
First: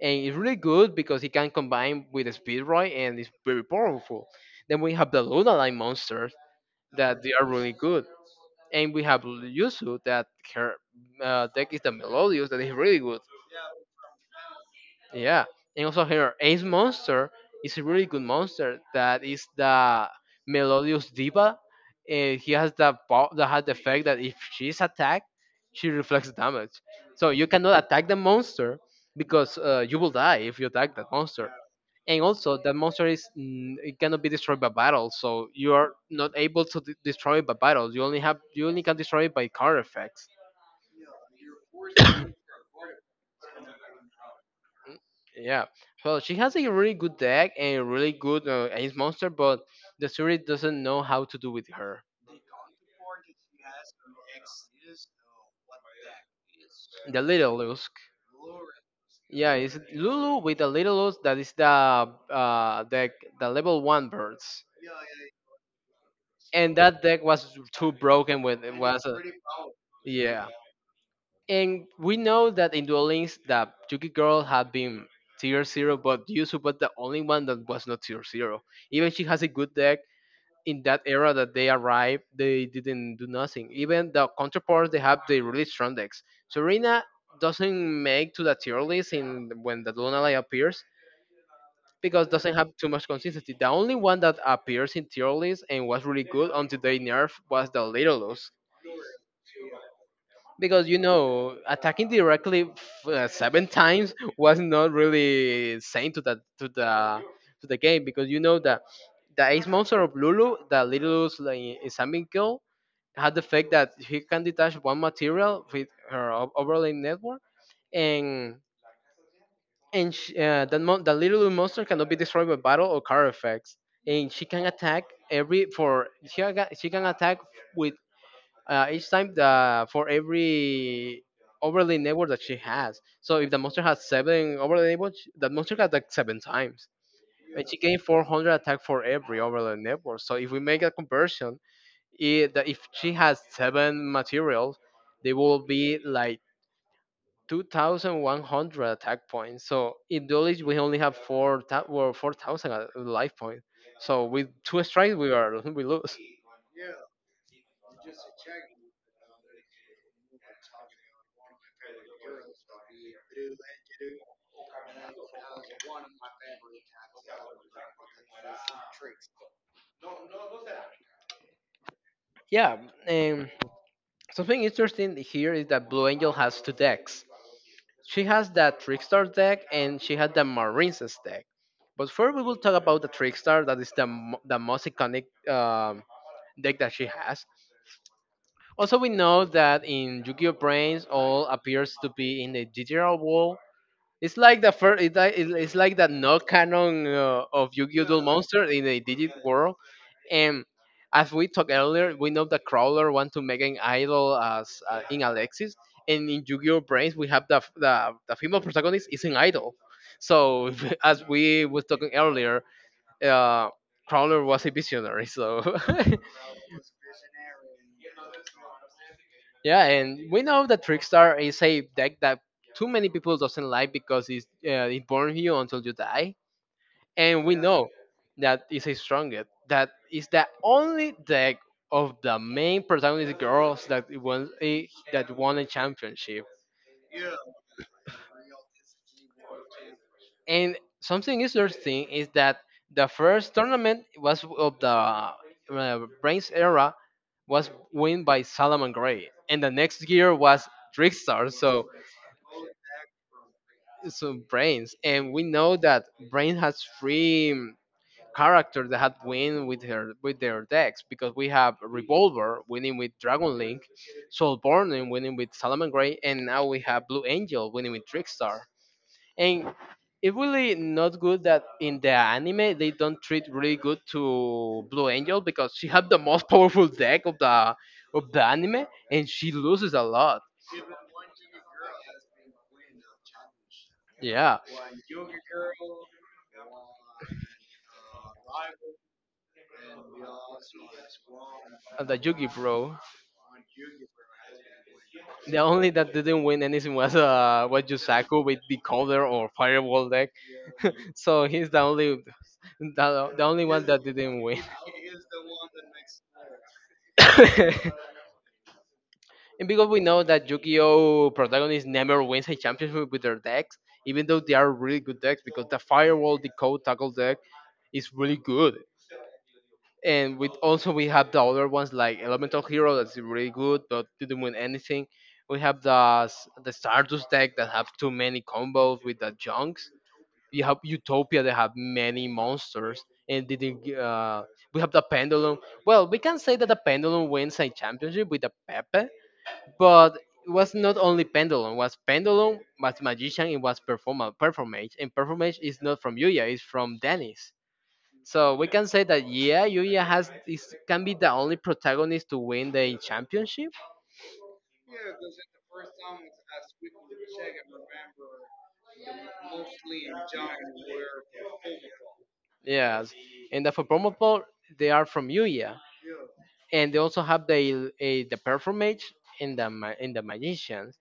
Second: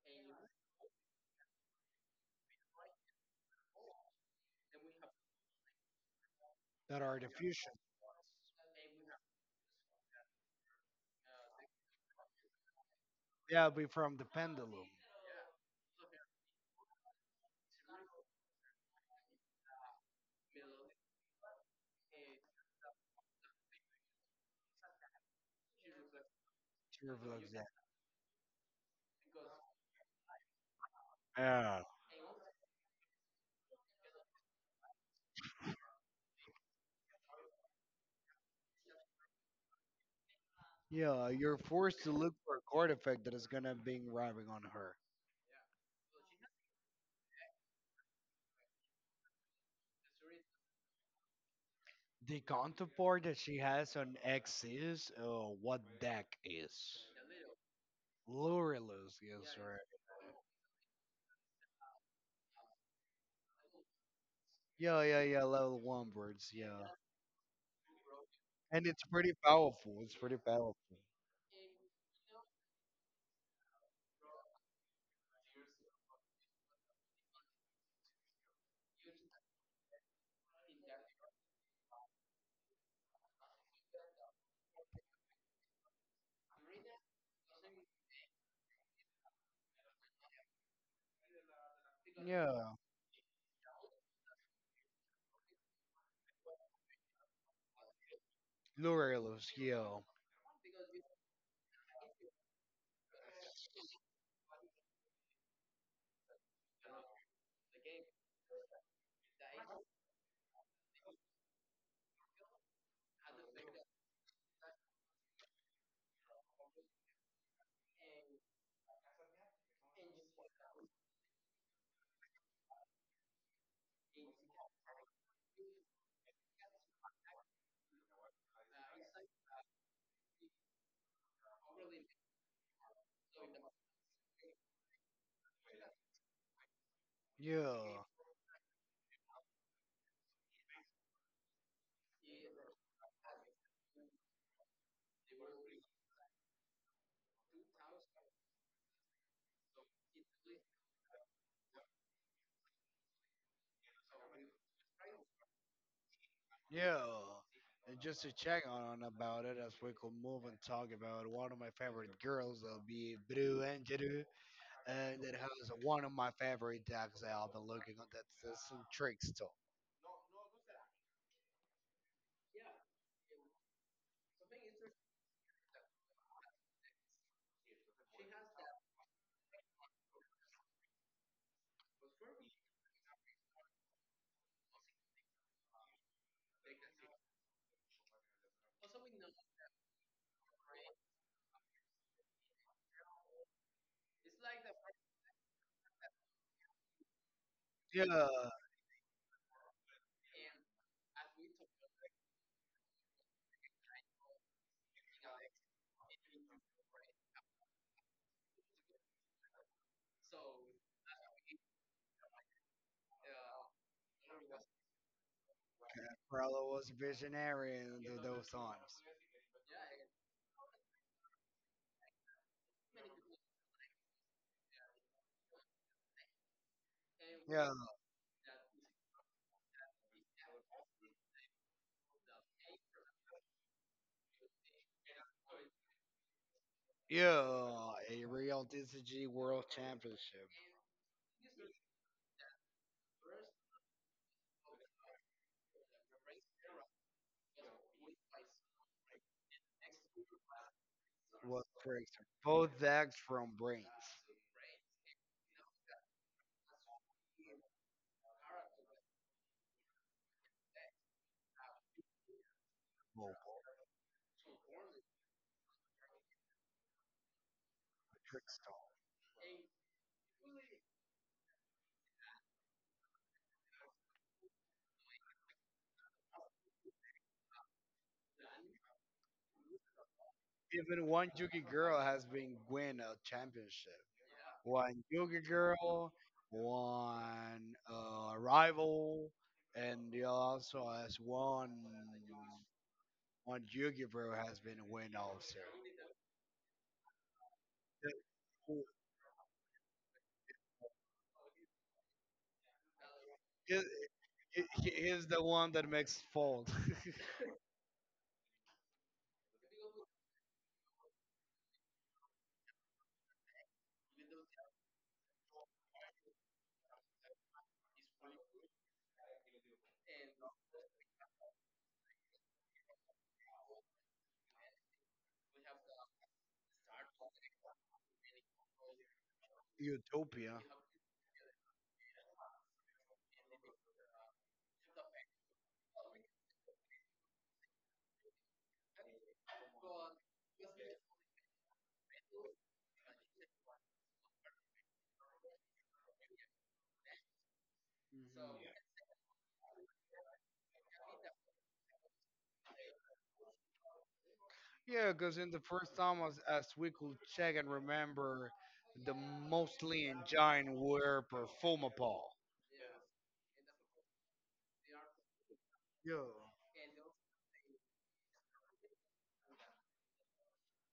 B: and it's really good because it can combine with a speed roy and it's very powerful. Then we have the Luna Line monsters
A: That
B: that
A: are the
B: they are
A: fusion.
B: really good, and we have Yuzu that her deck is the Melodious that is really good.
A: Yeah, it'll be from the pendulum.
B: Yeah, and also her Ace Monster is a really good monster that is the Melodious Diva, and he has the effect that if she's attacked, she reflects damage.
A: Sure
B: So you
A: looks that.
B: cannot attack the monster because you will die if you attack that monster.
A: Yeah.
B: And also, that monster is it cannot be destroyed by battle, so you are not able to destroy it by battle. You only have you only can destroy it by card effects.
A: Yeah, you're forced to look for a card effect that is gonna be robbing on
B: Mm,
A: her.
B: yeah. Well, she has a really good deck and a really good ace monster, but the series doesn't know how to do with her.
A: The counterpart that she has on X is what deck is.
B: The little Lusk.
A: Lurelus,
B: Yeah,
A: yes,
B: it's
A: right.
B: Lulu with the little Lusk that is the deck the level one birds.
A: Yeah, yeah, yeah, level one birds,
B: And
A: yeah.
B: that deck was too broken when it
A: And
B: was
A: it's
B: a,
A: pretty powerful. It's pretty
B: yeah.
A: powerful.
B: And we know that in Duel Links that Yuki Girl had been tier zero, but Yuzu was the only one that was not tier zero. Even she has a good deck, in that era that they arrived, they didn't do nothing. Even the counterparts they have, they really strong decks. Serena doesn't make to the tier list in when the Lunala appears because
A: Yeah,
B: doesn't have too much consistency. The only one that appears in tier list and was really good until they nerf was the Littleloops.
A: Lurelus,
B: Because attacking directly seven times [LAUGHS] was not really sane to the game because you know that the ace monster of Lulu, the Littleloops like, is a had the fact that he can detach one material with her overlay network, and and sh that little monster cannot be destroyed by battle or card effects, and she can attack every for she can attack with each time the for every overlay network that she has. So if the monster has seven overlay networks, that monster can attack seven times, and she
A: yeah,
B: gained 400 attack for every overlay network. So if we make a conversion that if she has seven materials, they will be like 2,100 attack points. So in Duelist, we only have 4,000 life points. So with two strikes, we are [LAUGHS] we lose.
A: yeah. And just to check on about it as we could move and talk about one of my favorite girls, that'll be Blue Angelou, and it has one of my favorite dogs that I've been looking at. That's some trickster.
B: Yeah. Um, Something interesting here is that Blue Angel has two decks. She has that Trickstar deck and she has the Marine's deck. But first, we will talk about the Trickstar. That is the most iconic deck that she has. Also, we know that in Yu-Gi-Oh! Brains, all appears to be in the digital world. It's like the first, it's like the no canon of Yu-Gi-Oh! Duel
A: Yeah,
B: Monster in the digital world. And as we talked earlier, we know that Crowler want to make an idol as in Alexis, and in Yu-Gi-Oh! Brains, we have the female protagonist is an idol. So [LAUGHS] as we was talking earlier, uh, Crawler was a visionary. So
A: Prella was a visionary in those times.
B: [LAUGHS] yeah, and we know that Trickstar is a deck that too many people doesn't like because it burns you until you die. And we
A: Yeah,
B: know that is a strongest. That is the only deck of the main protagonist girls that won a championship.
A: yeah, a real DCG World Championship.
B: And something interesting is that the first tournament was of the Brains era was win by Salaman Gray, and the next year was Trickstar.
A: Was
B: So
A: crazy. Both decks from Brains
B: so Brains, and we know that Brains has three character that had win with her with their decks because we have Revolver winning with Dragon
A: Mobile
B: Link, Soul Burning winning with Salaman Gray, and now we have Blue Angel winning with Trickstar.
A: Trickstone.
B: And it's really not good that in the anime they don't treat really good to Blue Angel because she had the most [LAUGHS] powerful deck of the anime and she loses a lot.
A: Even one Yugi girl has been win a championship.
B: Yeah,
A: One Yugi girl, one rival, and the also has one
B: and the Yugi bro.
A: one Yugi girl has been win
B: The
A: also.
B: only that didn't win anything was Yusaku with the counter or firewall deck. So he's the only one
A: He,
B: that didn't win.
A: he is the one that makes fault.
B: [LAUGHS] And because we know that Yu-Gi-Oh protagonist never wins a championship with their decks, even though they are really good decks, because the Firewall Decode Tackle deck is really good. And with also we have the other ones like Elemental Hero that's really good but didn't win anything. We have the the Stardust deck that have too many combos with the
A: [LAUGHS]
B: Junks. You
A: Utopia.
B: have utopia, they have many monsters and did uh, we have the pendulum. Well, we can say that the pendulum wins a championship with the pepe, but it was not only pendulum. It was pendulum, was magician, it was performance, and performance is not from yuya, it's from dennis. So we can say that yeah, yuya can be the only protagonist to win the championship.
A: Yeah, because in the first time as we could check and remember, the mostly and giant were Performapal.
B: Yes, and the for promo part, they are from yuya,
A: Yo.
B: and they also have the the performance and the magicians.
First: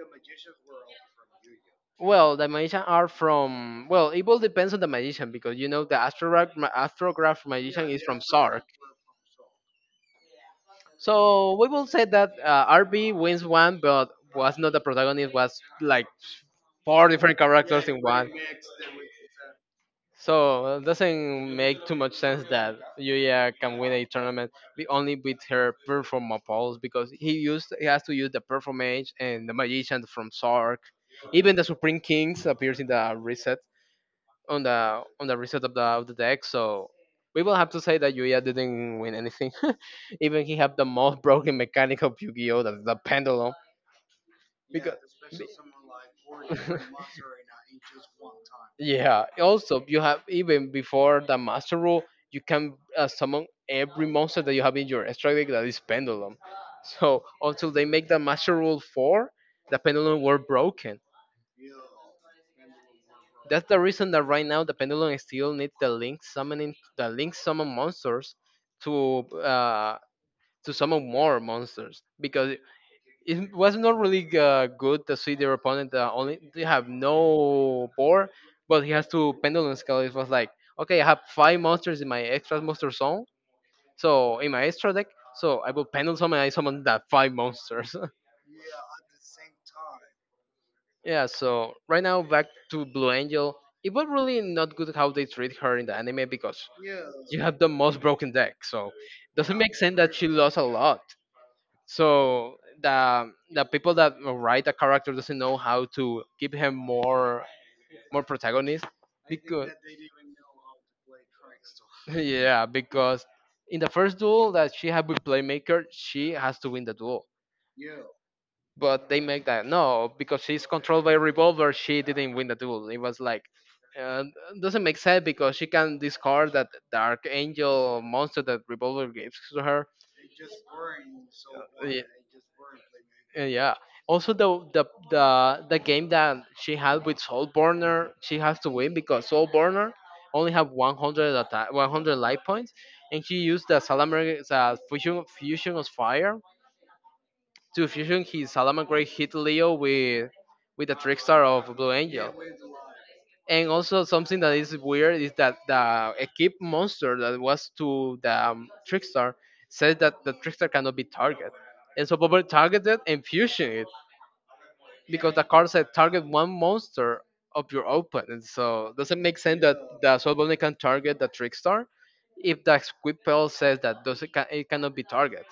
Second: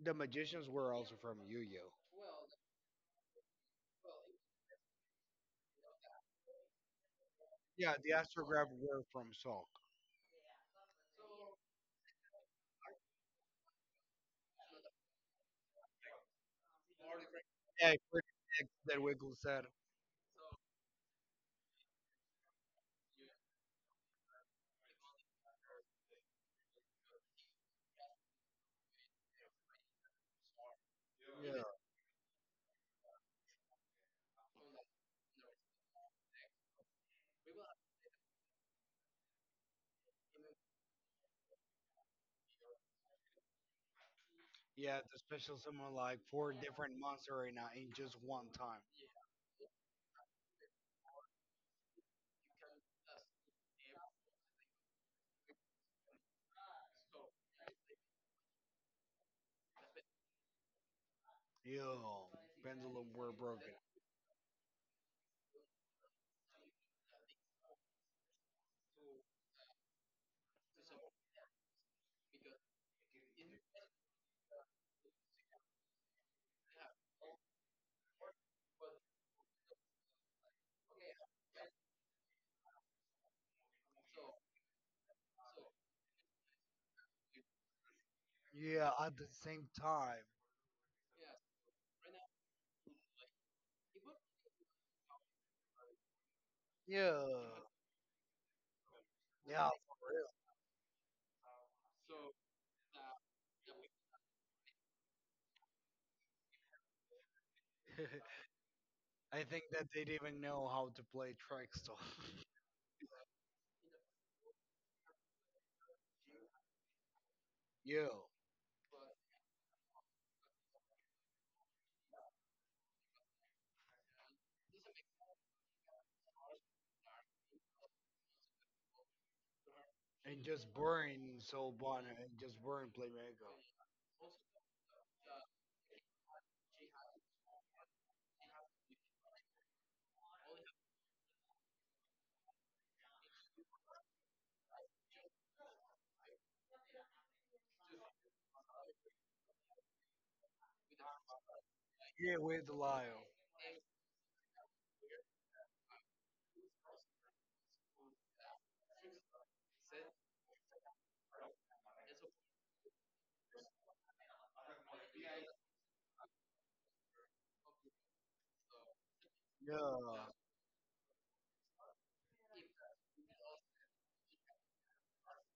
A: The magicians were also from Yu-Gi-Oh.
B: Well, the magicians are from, well, it all depends on the magician, because you know the astrograph magician
A: Yeah,
B: is
A: the
B: from Sark.
A: astrograph were from Salk.
B: So we will say that RB wins one, but was not the protagonist. Was like four different characters
A: Yeah,
B: in
A: pretty
B: one.
A: sick that Wiggle said.
B: So it doesn't make too much sense that Yuya can win a tournament only with her performa pulse, because he has to use the performance and the magician from Sark. Even
A: Yeah.
B: the Supreme Kings appears in the reset, on the reset of the deck. So we will have to say that Yuya didn't win anything. [LAUGHS] Even he had the most broken mechanic of Yu-Gi-Oh, that's the pendulum,
A: Yeah,
B: because
A: the special summon like four different monster right now in just one time.
B: yeah, also you have, even before the master rule, you can summon every monster that you have in your extra deck that is pendulum. So until they make the master rule 4, the pendulum were broken.
A: Yo, pendulum were
B: That's
A: broken.
B: the reason that right now the pendulum still needs the link summoning, the link summon monsters to uh to summon more monsters, because it was not really good to see their opponent only they have no board, but he has to pendulum scale. It was like, okay, I have five monsters in my extra monster zone, so in my extra deck, so I will pendulum summon and I summon that five monsters.
A: Yeah, at the same time.
B: [LAUGHS] Yeah, so right now back to Blue Angel. It was really not good how they treat her in the anime, because
A: Yeah.
B: you have the most broken deck, so doesn't
A: Yeah,
B: make
A: for
B: sense that she lost a lot. So the people that write the character doesn't know how to give him more,
A: real.
B: more
A: [LAUGHS]
B: protagonist,
A: I think
B: because
A: that they didn't even know how to play Trickster.
B: [LAUGHS]
A: [LAUGHS]
B: yeah, because in the first duel that she had with playmaker she has to win the duel,
A: Yo,
B: but they make that no, because she's controlled by revolver she didn't win the duel. It was like, uh, doesn't make sense because she can discard that dark angel monster that revolver gives to her.
A: and just burn Soul
B: Yeah.
A: Bonner and just burn
B: Uh,
A: Playmaker.
B: yeah. Also, the the game that she had with Soulborner, she has to win because Soulborner only have 100 attack, 100 life points, and she used the Salamander, the fusion of fire, to fusion his Salamander hit Leo with the trickstar of Blue
A: Yeah,
B: Angel.
A: with the Lyle.
B: And also something that is weird is that the equip monster that was to the trickstar says that the trickstar cannot be targeted, and so Bobber targeted and fusion it because the card said target one monster of your opponent. So does it make sense that
A: Yeah,
B: the soul Bone can target the trickstar if the squid spell says that it cannot be targeted?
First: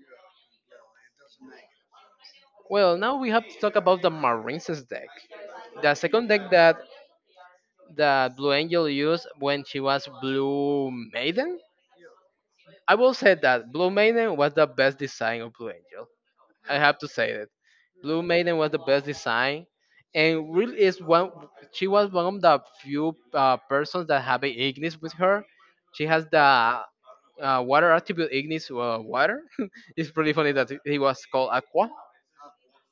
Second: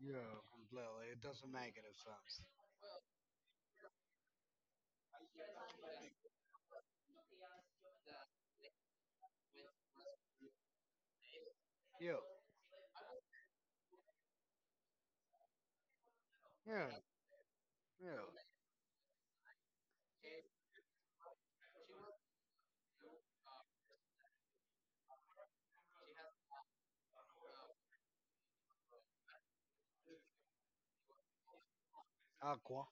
A: yeah, completely. It doesn't make any sense.
B: Well, now we have to talk about the Marinces deck. The second deck that Blue Angel used when she was Blue Maiden.
A: Yo,
B: I will say that Blue Maiden was the best design of Blue Angel. I
A: yeah,
B: have to say it.
A: yeah.
B: Blue Maiden was the best design, and really is one. She was one of the few persons that have a Ignis with her. She has the water attribute Ignis water. [LAUGHS] It's pretty funny that he was called Aqua.
A: Aqua.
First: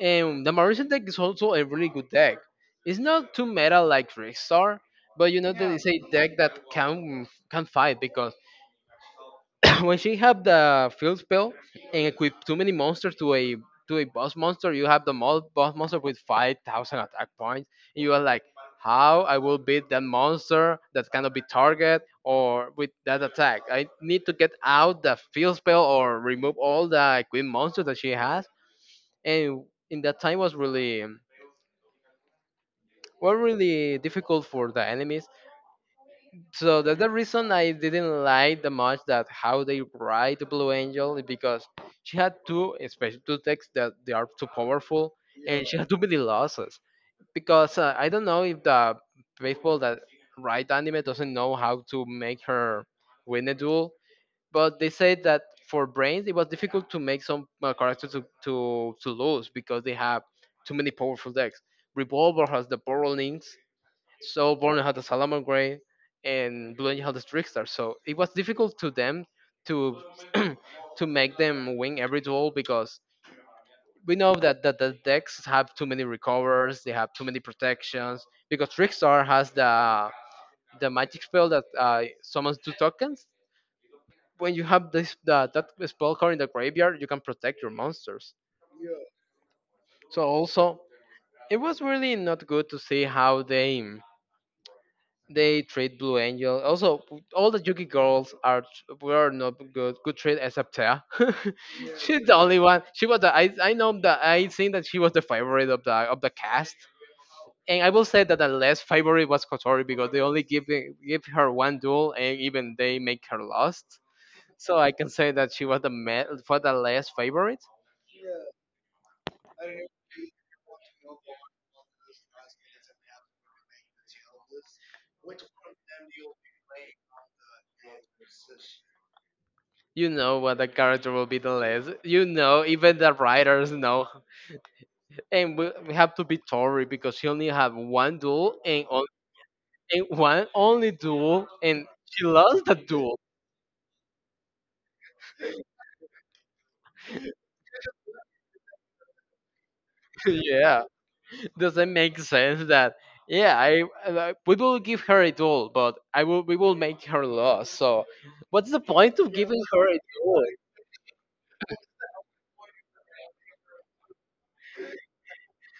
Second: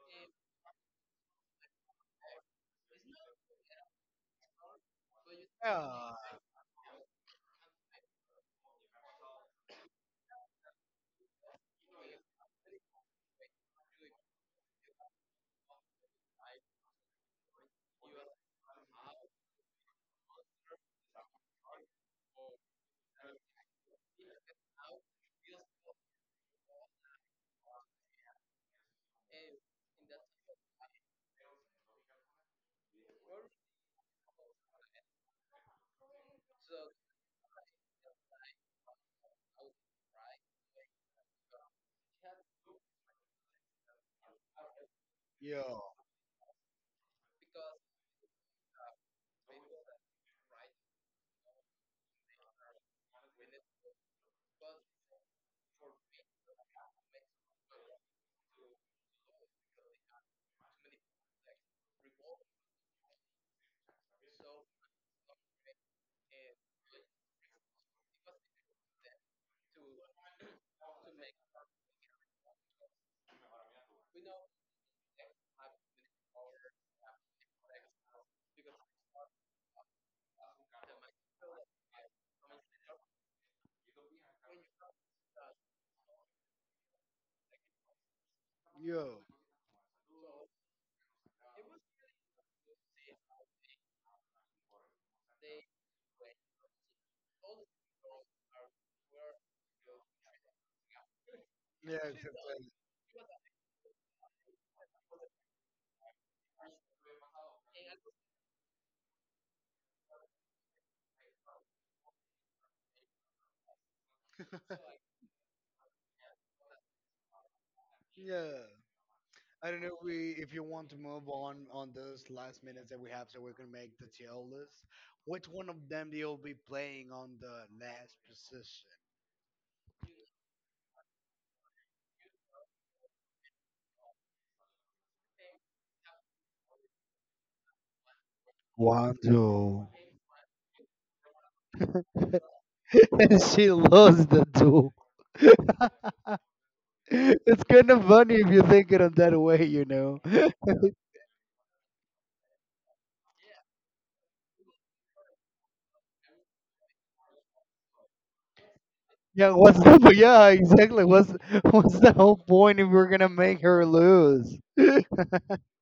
B: And the Mauritian deck is also a really good deck. It's not too meta like Trickstar, but you know that it's a
A: Yeah,
B: deck that can fight because [LAUGHS] [COUGHS] when she have the field spell and equip too many monsters to a, to a boss monster, you have the boss monster with 5,000 attack points, and you are like, how I will beat that monster that cannot be target or with that attack? I need to get out the field spell or remove all the equip monsters that she has, and in that time was really, was really difficult for the enemies. So that's the reason I didn't like the much that how they write the Blue Angel is because she had two, especially two texts that they are too powerful, and she had
A: yo,
B: too many losses. Because I don't know if the people that write anime doesn't know how to make her win a duel, but they said that for brains it was difficult to make some characters to, to lose because they have too many powerful decks. Revolver has the Borrowings, so Borneo had a Salamangreat and Blue Angel had a Trickstar. So it was difficult to them to [CLEARS THROAT] to make them win every duel because we know that, the decks have too many recovers, they have too many protections. Because Trickstar has the magic spell that summons two tokens. When you have that spell card in the graveyard, you can protect your monsters.
A: yo.
B: So also, it was really not good to see how they treat Blue Angel. Also, all the Yuki girls are, were not good, good treat except Tea.
A: Yeah,
B: [LAUGHS] She's the only
A: completely.
B: one. She was the, I think that she was the favorite of the cast. And I will say that the less favorite was Kotori because they only give her one duel and even they make her lost. So I can say that she was the for the less favorite.
A: Yeah. I don't know if you want to move on those last minutes that we have, so we can make the TL list. Which one of them do you be playing on the last position?
B: You know what the character will be the less. You know, even the writers know, and we have to be Tori because she only had one duel and on,
A: One, Wando.
B: and one only duel, and she lost the duel.
A: [LAUGHS] She lost the two. [LAUGHS] It's kind of funny if you think it in that way, you know.
B: [LAUGHS]
A: [LAUGHS]
B: Yeah, does it make sense that? Yeah, I we will give her a duel, but I will we will make her lose. So, what's the point of
A: Yeah,
B: giving
A: what's
B: her
A: the
B: a
A: [LAUGHS] but
B: duel?
A: yeah, exactly. What's [LAUGHS] what's the whole point if we're gonna make her lose? [LAUGHS] yeah,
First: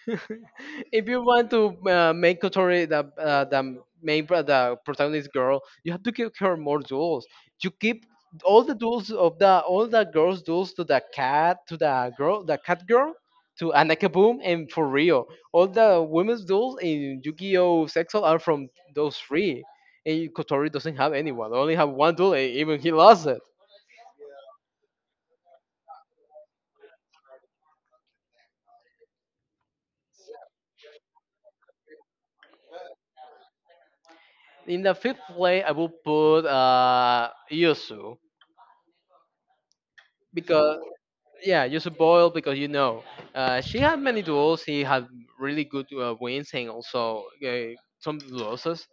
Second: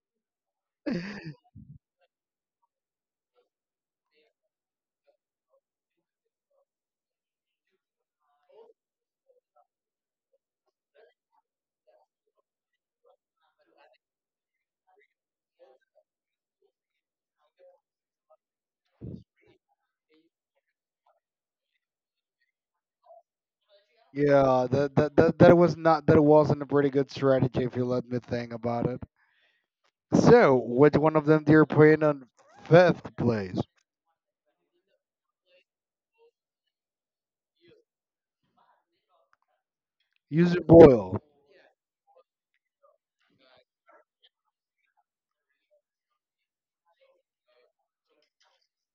B: [LAUGHS] If you want to make Kotori the main the protagonist girl, you have to give her more duels. You give all the duels of the all the girls duels to the cat to the girl the cat girl to Anaka Boom and for real. All the women's duels in Yu-Gi-Oh! Sexual are from those three. And Kotori doesn't have anyone. Only have one duel and even he lost it.
A: that was not that wasn't a pretty good strategy if you let me think about it. So, which one of them do you put on fifth place?
B: In the fifth play I will put Yusu.
A: User
B: Because
A: Boyle.
B: yeah, just a boil because you know she had many duels. She had really good wins and also some losses.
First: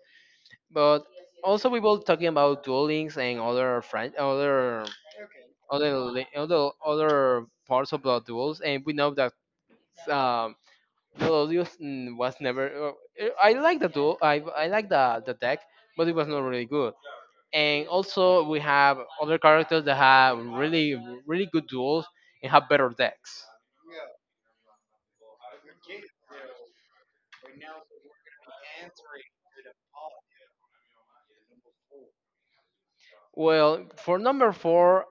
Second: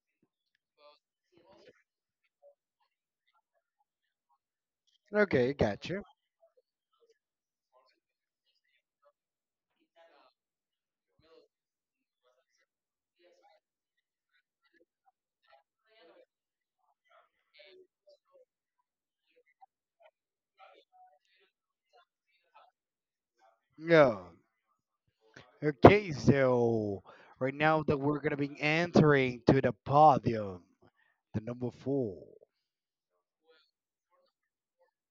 B: But also we were talking about duelings and other other
A: Okay, gotcha.
B: other, other parts of the duels, and we know that um, Melodius, mm, was never. I like the duel. I like the deck, but it was not really good. And also we have other characters that have really, really good duels and have better decks.
A: Yeah. Okay, so right now that we're gonna be entering to the podium, the number four.
B: Well, for number four,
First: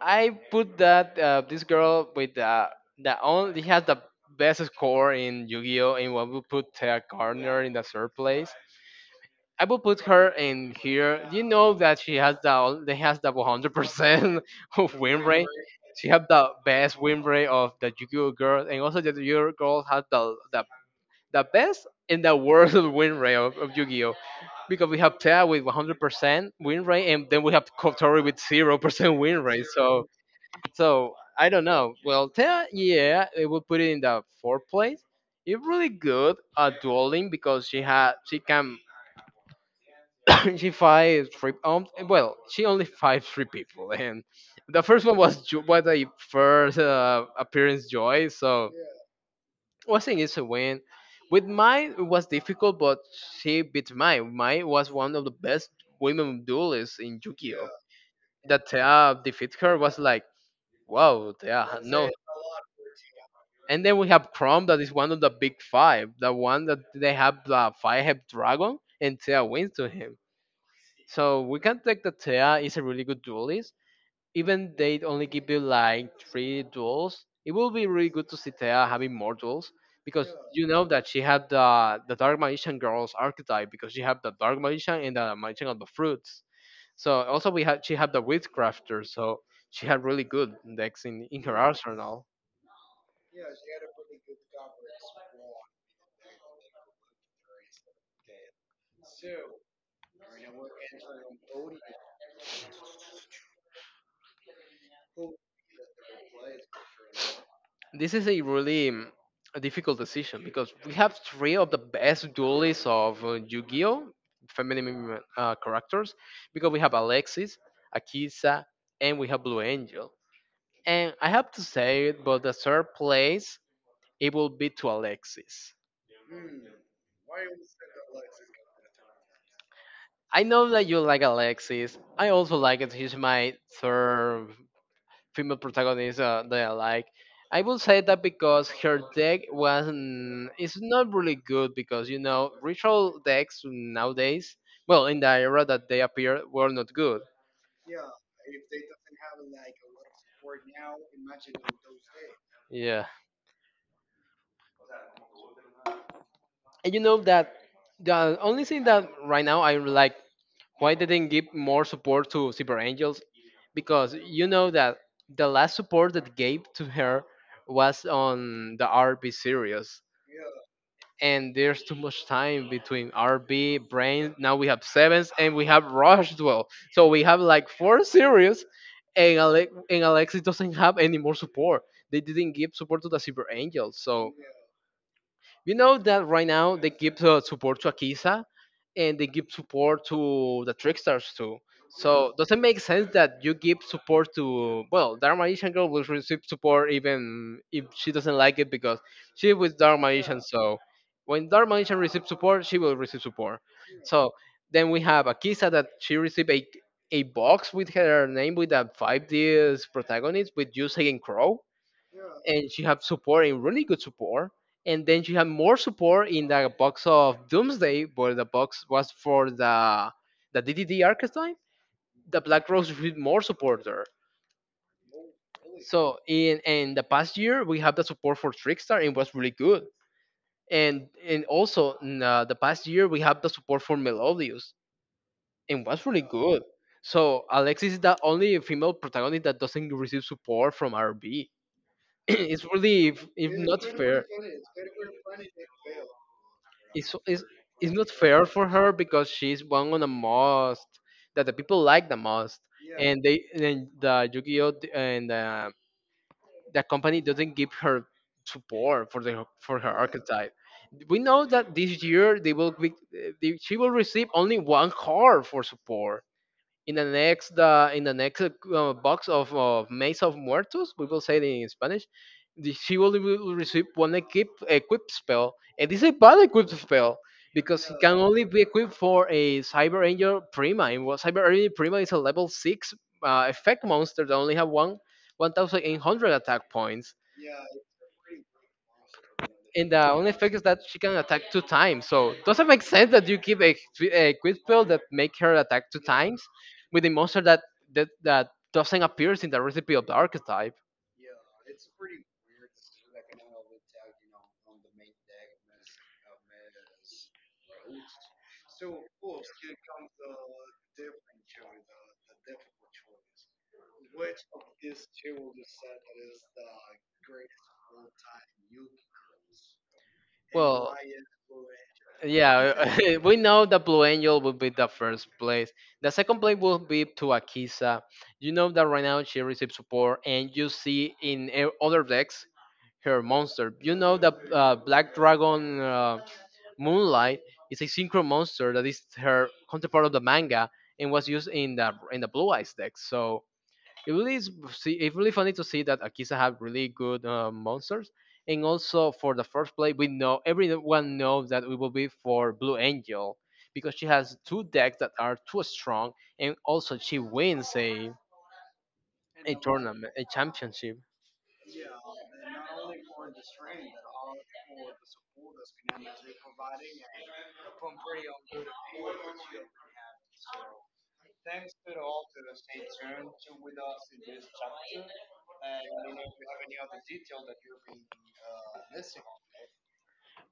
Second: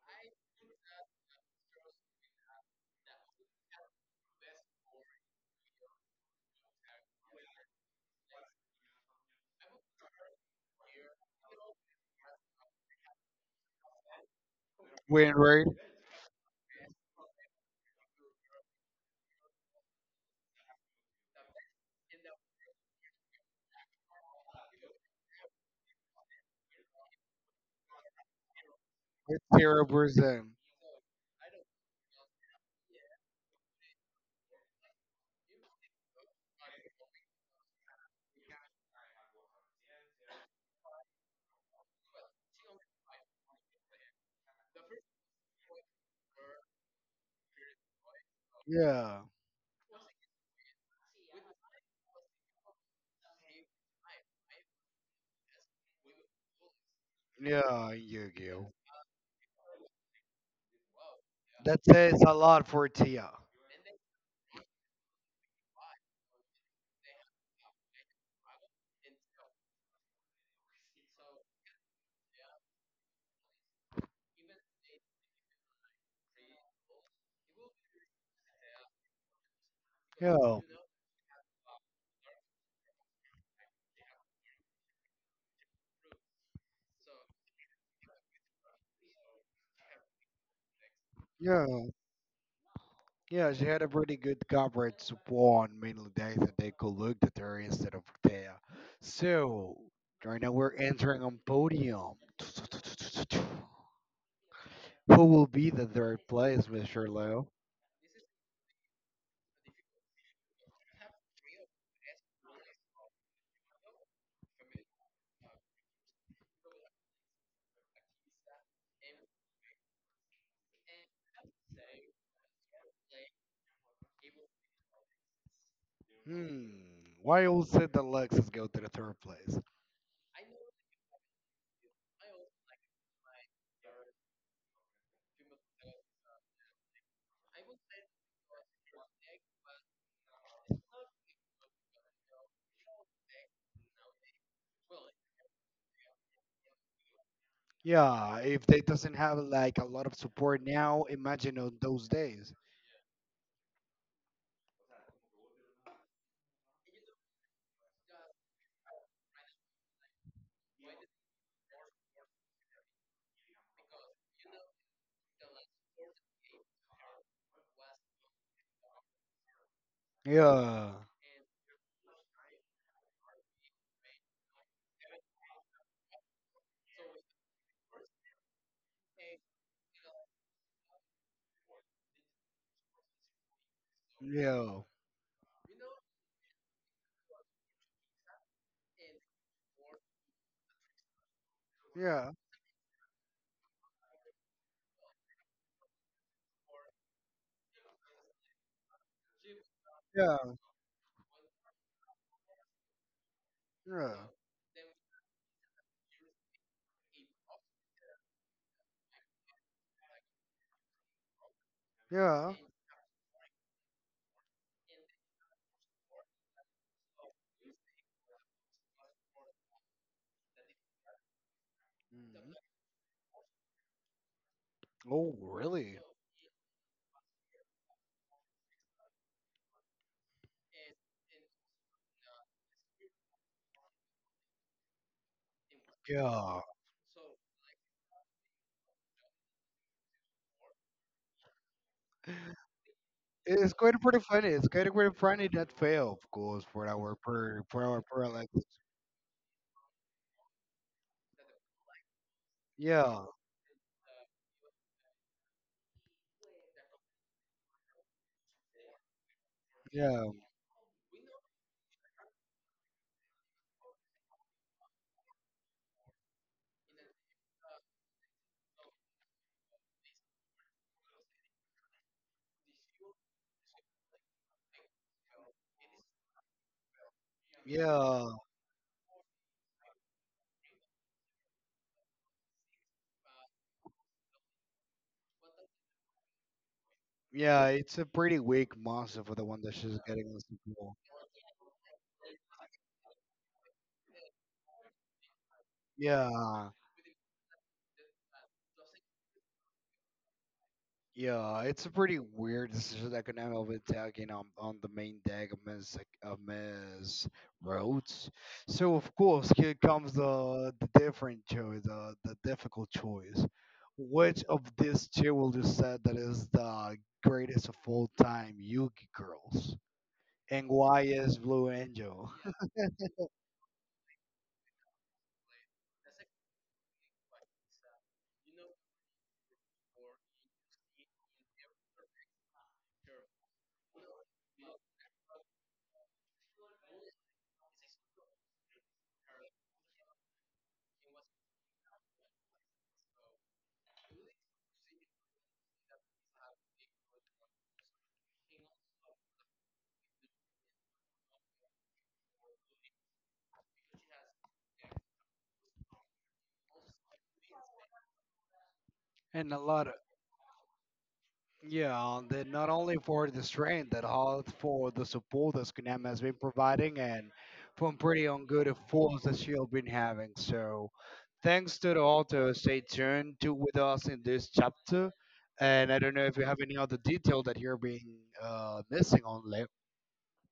B: I put that this girl with the only has the best score in Yu-Gi-Oh, and what we put Taya Gardner in the third place. I will put her in here. You know that she has the 100% [LAUGHS] of win
A: Win
B: rate.
A: rate
B: She have the best win rate of the Yu-Gi-Oh girls, and also the Yu-Gi-Oh girls has the best and the worst [LAUGHS] win rate of Yu-Gi-Oh. Because we have Tea with 100% win rate, and then we have Kotori with 0% [LAUGHS]
A: is
B: win rate.
A: zero
B: So,
A: percent.
B: so I don't know. Well, Tea, yeah, it will put it in the fourth place. It's really good at dueling because she can [COUGHS] she fights three, um, well she only fights three people, and the first one was was a first appearance joy, so
A: Yeah,
B: well, I think it's a win. With mine, it was difficult, but she beat mine. Mine was one of the best women duelists in Yu-Gi-Oh.
A: yeah,
B: That
A: Yu-Gi-Oh.
B: Thea defeat her was like, wow, Thea,
A: That
B: no.
A: says a lot for Tia.
B: And then we have Chrome, that is one of the big five, the one that they have the five-head dragon, and Thea wins to him. So we can take that Thea is a really good duelist. Even they only give you like three duels, it will be really good to see Thea having more duels because
A: Yeah,
B: you know that she had the Dark Magician girl's archetype because she had the Dark Magician and the Magician of the Fruits. So also we had she had the Witchcrafter, so she had really good decks in her
A: yeah.
B: arsenal.
A: Yeah, she had a pretty good coverage on mainly days that they could look at her instead of there. So right now we're entering on podium. Who will be the third place, Mr. Lowe?
B: This is a really a difficult decision because we have three of the best duelists of Yu-Gi-Oh! Feminine characters because we have Alexis, Akisa, and we have Blue Angel. And I have to say it, but the third place it will be to Alexis.
A: Hmm. Why also the Lexus go to the third place?
B: I know that you like Alexis. I also like it. He's my third female protagonists that I like. I will say that because her deck was it's not really good because you know ritual decks nowadays, well in the era that they appeared were not good.
A: Yeah, if they doesn't have like a lot of support now, imagine on those days.
B: Yeah, and you know that the only thing that right now I really like why they didn't give more support to Cyber Angels because you know that the last support that gave to her was on the RP series,
A: Yeah.
B: and there's too much time between RB, Brain. Now we have Sevens and we have Rush Duel. So we have like four series, and Alexis doesn't have any more support. They didn't give support to the Cyber Angels. So
A: Yeah.
B: you know that right now they give support to Akiza and they give support to the Trickstars too.
A: Yeah.
B: So does it make sense that you give support to, well, Dark Magician Girl will receive support even if she doesn't like it because she was Dark
A: Yeah.
B: Magician. So when Dark Magician receives support, she will receive support.
A: Yeah.
B: So then we have Akiza, that she received a box with her name with a 5D's protagonist with Yusei and Crow,
A: Yeah.
B: and you have support and really good support, and then you have more support in the box of doomsday, but the box was for the DDD archetype. The
A: Mm.
B: black rose received more support there.
A: Oh, really?
B: So in the past year we have the support for trickstar and it was really good, and also in the past year we have the support for melodius and was really good.
A: Yeah,
B: So alexis is the only female protagonist that doesn't receive support from rb. [CLEARS THROAT] It's really if
A: it's
B: not
A: quite pretty
B: fair.
A: funny. It's quite pretty funny that fail, of course,
B: it's it's
A: for
B: it's
A: our
B: not
A: per
B: fair
A: Alexis.
B: for her because she's one of the most that the people like the most, and
A: Yeah,
B: the Yu-Gi-Oh d- and the company doesn't give her support for the for her
A: yeah,
B: archetype. We know that this year they will be, they, she will receive only one card for support, in the next box of Maze of Muertos, we will say it in Spanish. She will receive one equip spell, and this is a bad equip spell because it can
A: yeah,
B: only be equipped for a Cyber Angel Prima. And what Cyber Angel Prima is a level six effect monster that only have one one thousand eight hundred attack points,
A: yeah. It's a pretty weak monster for the one that
B: and
A: she's
B: the only
A: getting us
B: effect
A: to
B: is that
A: pull.
B: she can attack two times. So doesn't make sense that you give a, a quick spell that make her attack two times
A: Yeah,
B: with a monster that doesn't appear in the recipe of the archetype.
A: Yeah, it's a pretty weird decision that could end up attacking on the main deck of Miss Rhodes. So of course here comes the different choice, the difficult choice. Which of these two will you say that is the greatest of all time Yugi girls? And
B: Well,
A: why is Blue Angel?
B: yeah, [LAUGHS] we know that Blue Angel will be the first place. The second place will be to Akisa. You know that right now she receives support, and you see in other decks her monster. You know that Black Dragon Moonlight is a synchro monster that is her counterpart of the manga and was used in the Blue Eyes deck. So it really is see, it's really funny to see that Akisa have really good monsters. And also for the first play, we know everyone knows that it will be for Blue Angel because she has two decks that are too strong, and also she wins
A: And
B: a
A: a lot.
B: tournament, a championship.
A: Yeah, that not only for the strength, that all for the support that Skunam has been providing and from pretty on good efforts that she'll been having. So thanks to the author, stay tuned to with us in this chapter. And I don't know if you have any other detail that you're being missing on.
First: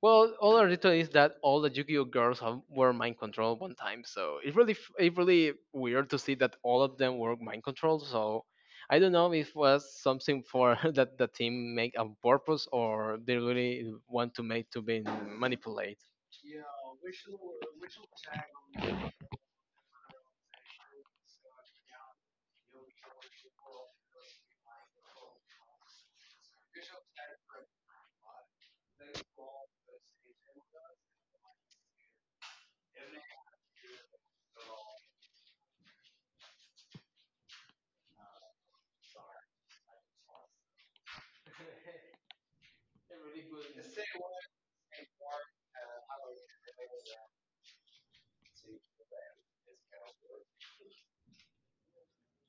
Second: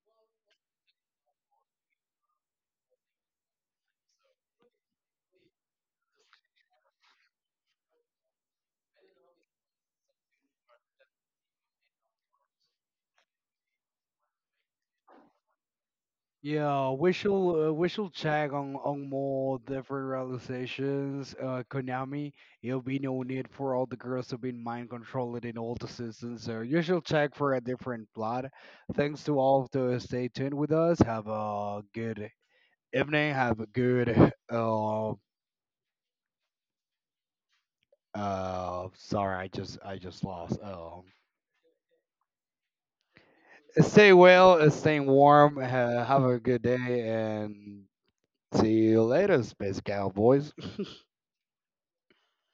B: Well, all I written is that all the Yu-Gi-Oh girls have, were mind controlled one time, so it's really it's really weird to see that all of them were mind controlled. So I don't know if was something for [LAUGHS] that the team make on purpose or they really want to make to be manipulated.
A: Yeah, we shall check on more different realizations. Konami, it'll be no need for all the girls to be mind controlled in all the seasons. So you shall check for a different plot. Thanks to all of those. Stay tuned with us. Have a good evening. Have a good sorry, I just lost. Stay well. Stay warm. Have a good day and see you later, Space Cowboys.